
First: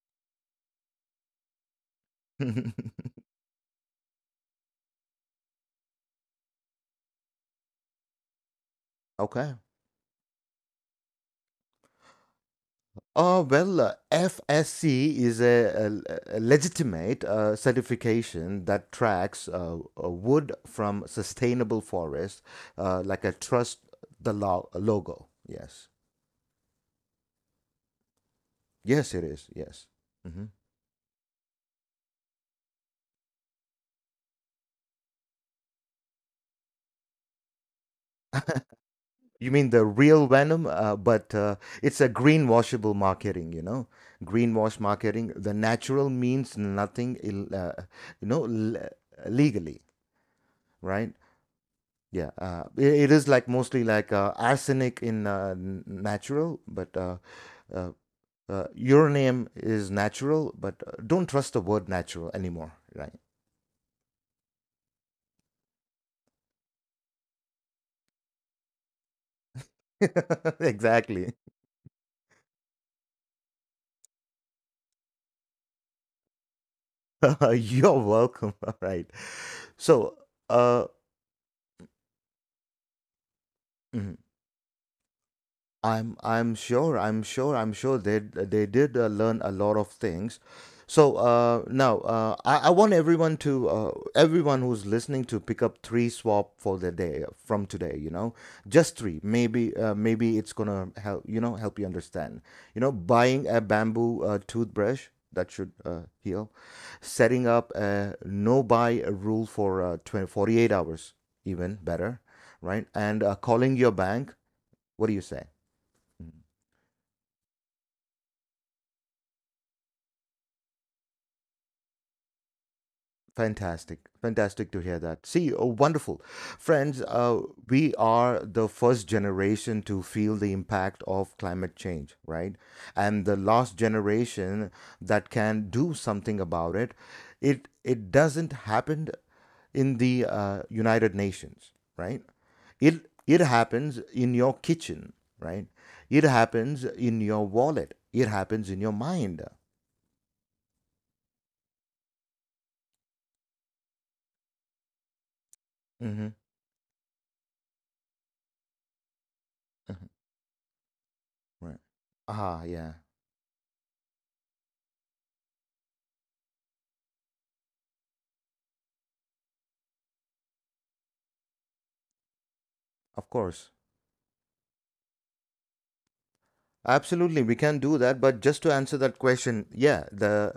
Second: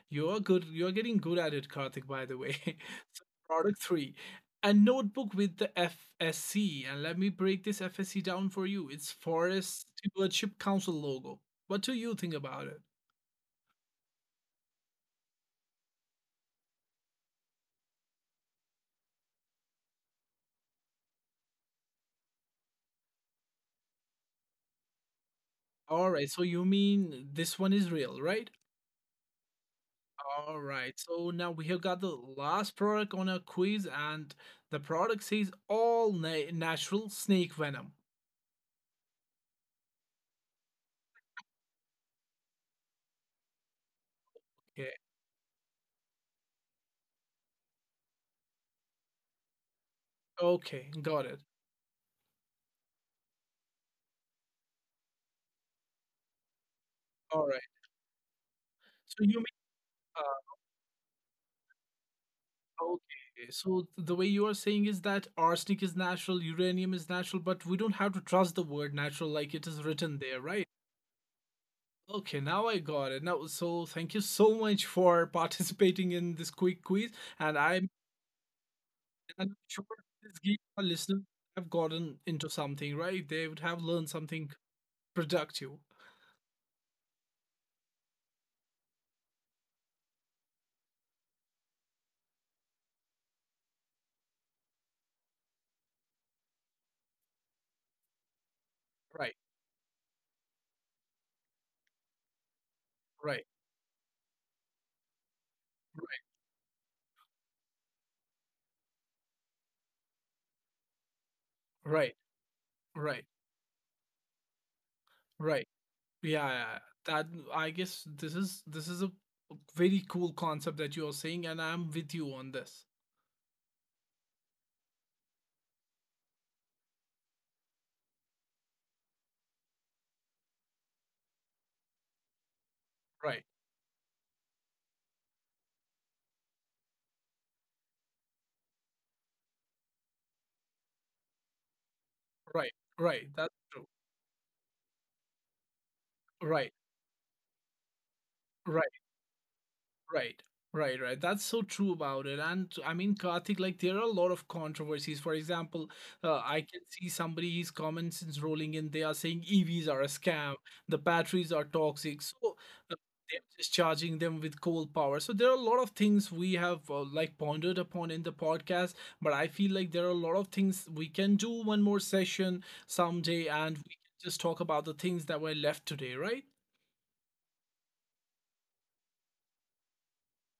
Speaker 2: you're good. You're getting good at it, Karthik. By the way, so product three, a notebook with the FSC, and let me break this FSC down for you. It's
Speaker 1: Okay.
Speaker 2: Forest Stewardship Council logo. What do you think about it?
Speaker 1: Oh, well, FSC is a legitimate certification that tracks wood from sustainable forest, like a trust logo. Yes.
Speaker 2: All right. So you mean this one is real, right?
Speaker 1: Yes, it is. Yes. Hmm.
Speaker 2: All right. So now we have got the last product on our quiz, and the product says all natural snake venom.
Speaker 1: You mean the real venom, but it's a greenwashable marketing, you know? Greenwash
Speaker 2: Okay.
Speaker 1: marketing. The natural means nothing, Ill, you know, legally,
Speaker 2: Okay.
Speaker 1: right?
Speaker 2: Got it.
Speaker 1: Yeah, it is like mostly like arsenic in natural, but
Speaker 2: All right.
Speaker 1: uh, your
Speaker 2: So you
Speaker 1: name
Speaker 2: mean,
Speaker 1: is
Speaker 2: uh,
Speaker 1: natural, but don't trust the word natural anymore, right?
Speaker 2: okay. So the way you are saying is that arsenic is natural, uranium is natural, but we don't have to trust the word natural like it is written there, right?
Speaker 1: Exactly.
Speaker 2: Okay, now I got it. Now, so thank you so much for participating in this quick quiz, and I'm,
Speaker 1: You're welcome. All right.
Speaker 2: and I'm sure
Speaker 1: So,
Speaker 2: this gave our
Speaker 1: uh,
Speaker 2: listeners have gotten into something, right? They would have learned
Speaker 1: mhm.
Speaker 2: something productive.
Speaker 1: I'm sure they did learn a lot of things. So now I want everyone to everyone who's listening to pick up three swap for the day from today. You know, just three.
Speaker 2: Right,
Speaker 1: Maybe maybe it's gonna help, you know, help you understand. You know,
Speaker 2: right,
Speaker 1: buying a bamboo toothbrush that should
Speaker 2: right,
Speaker 1: heal, setting up a no buy rule for 20, 48 hours even
Speaker 2: right,
Speaker 1: better, right? And
Speaker 2: right,
Speaker 1: calling your bank. What do you say?
Speaker 2: right.
Speaker 1: Hmm.
Speaker 2: Yeah, yeah, that I guess this is a very cool concept that you are saying, and I'm with you on this.
Speaker 1: Fantastic. Fantastic to hear that. See, oh, wonderful. Friends, we are the first generation to feel the impact of climate change, right? And the
Speaker 2: Right,
Speaker 1: last generation that can do something about it. It doesn't happen in the United Nations, right?
Speaker 2: right,
Speaker 1: It,
Speaker 2: right.
Speaker 1: it
Speaker 2: That's true.
Speaker 1: happens in your kitchen, right? It
Speaker 2: Right,
Speaker 1: happens in your wallet. It happens in your
Speaker 2: right.
Speaker 1: mind.
Speaker 2: Right. Right, right. That's so true about it. And I mean, Karthik, like, there are a lot of controversies. For example,
Speaker 1: Hmm.
Speaker 2: I can see somebody's comments is rolling in. They are saying EVs are a scam, the batteries are
Speaker 1: Right.
Speaker 2: toxic. So uh,
Speaker 1: Ah, yeah,
Speaker 2: they're just charging them with coal power. So there are a lot of things we have, like, pondered upon in the podcast. But I feel like there are a lot of things we can do one more session
Speaker 1: of
Speaker 2: someday
Speaker 1: course.
Speaker 2: and we can just talk about the things that were left today, right?
Speaker 1: Absolutely, we can do that. But just to answer that question, yeah, the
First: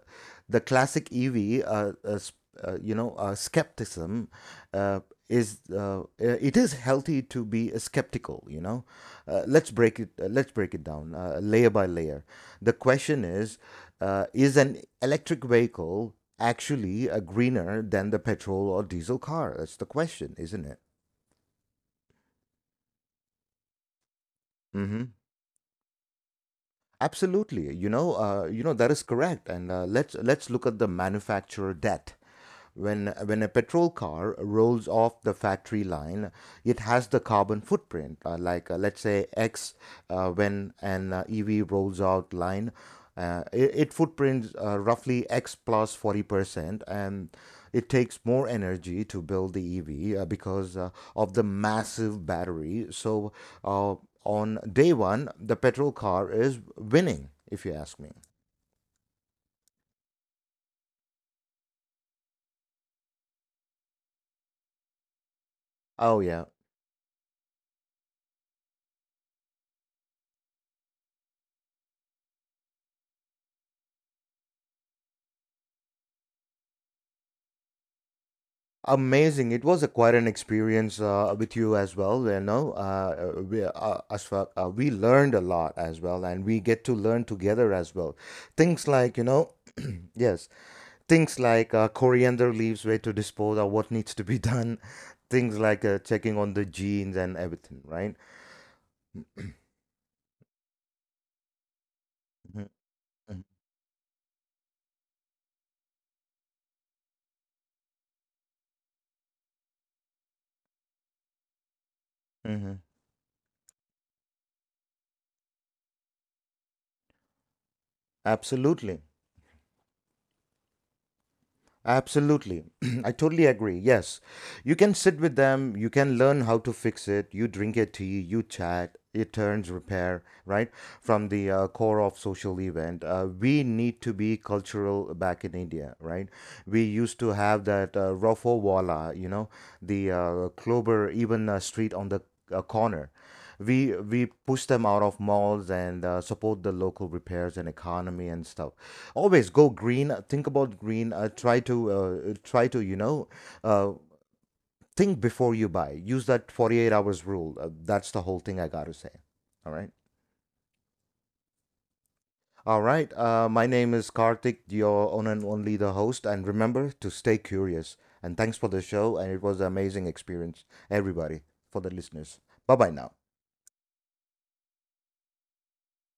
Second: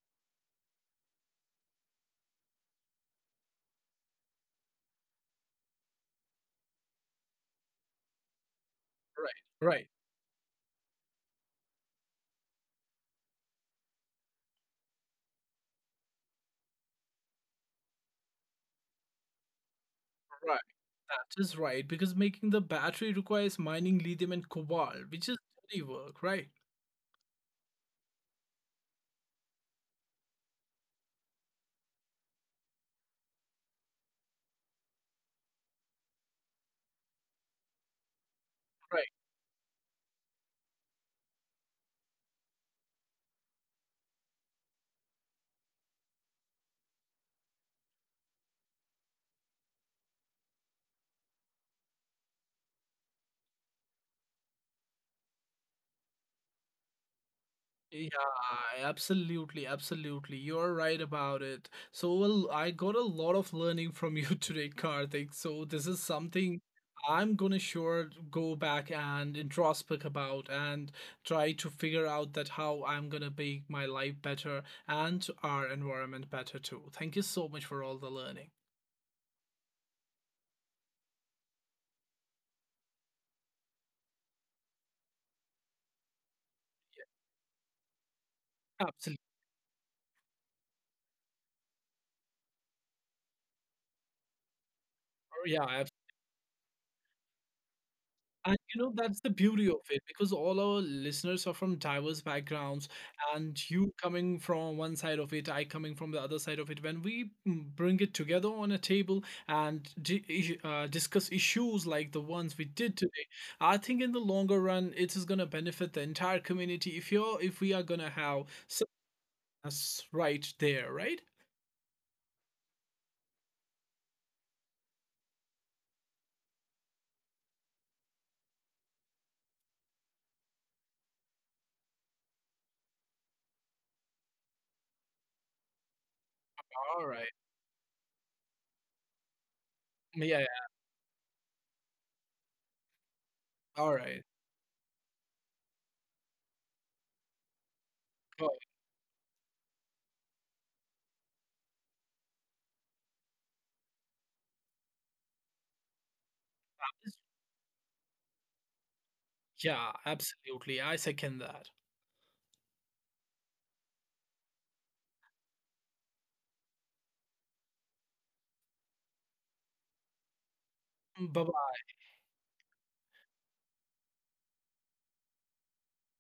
Speaker 1: the classic EV, you know, skepticism uh, is it is healthy to be skeptical. You know,
Speaker 2: Right, right.
Speaker 1: let's break it down layer by layer. The question is an electric vehicle actually greener than the petrol or diesel car? That's the question,
Speaker 2: Right.
Speaker 1: isn't it?
Speaker 2: That is right, because making the battery requires mining lithium and
Speaker 1: Mm-hmm.
Speaker 2: cobalt, which is dirty work, right?
Speaker 1: Absolutely, you know that is correct. And uh, let's look at the manufacturer debt. When a petrol car rolls off the factory line, it has the carbon footprint, like let's
Speaker 2: Right.
Speaker 1: say X. When an EV rolls out line, it footprints roughly X plus 40%, and it takes more energy to build the EV because of the massive battery. So uh, on day one, the petrol car is winning, if you ask me.
Speaker 2: Yeah, absolutely, absolutely. You're right about it. So, well, I got a lot of learning from you today, Karthik. So this is
Speaker 1: Oh yeah,
Speaker 2: something I'm gonna sure go back and introspect about and try to figure out that how I'm gonna make my life better and our environment better too. Thank you so much for all the learning.
Speaker 1: amazing! It was a, quite an experience with you as well. You know, Asfaq, we learned a lot as well, and we get to learn together as well. Things like, you
Speaker 2: Absolutely.
Speaker 1: know, yes, things like coriander leaves, where to dispose, or what needs to be done, things like
Speaker 2: Yeah,
Speaker 1: checking on the genes and everything, right?
Speaker 2: and you know, that's the beauty of it because all our listeners are from diverse
Speaker 1: Hmm.
Speaker 2: backgrounds, and you coming from one side of it, I coming from the other side of it. When we bring it together on a table and discuss issues like the ones we
Speaker 1: Hmm.
Speaker 2: did today, I think in the longer run, it is going to benefit the entire community if we are going to have
Speaker 1: Absolutely.
Speaker 2: success right there, right?
Speaker 1: Absolutely. I totally agree. Yes. You can sit with them, you can learn how to fix it, you drink a tea, you chat, it turns repair, right? From the core of social event. We need to be cultural back in India, right? We
Speaker 2: All
Speaker 1: used
Speaker 2: right.
Speaker 1: to have that Rofo Wala, you know, the
Speaker 2: Yeah. Yeah.
Speaker 1: Clover, even street on the corner.
Speaker 2: All
Speaker 1: we
Speaker 2: right.
Speaker 1: we push them out of malls and support the local repairs and economy and
Speaker 2: Go ahead.
Speaker 1: stuff. Always go green, think about green, try to, you know, uh, think before you buy. Use that 48 hours rule, that's the whole thing I gotta say. All
Speaker 2: Yeah,
Speaker 1: right.
Speaker 2: absolutely. I second that.
Speaker 1: All right. Uh, my name is Karthik, your own and only the host, and remember to stay curious. And thanks for the show, and it was an amazing experience, everybody,
Speaker 2: Bye
Speaker 1: for the listeners. Bye bye now.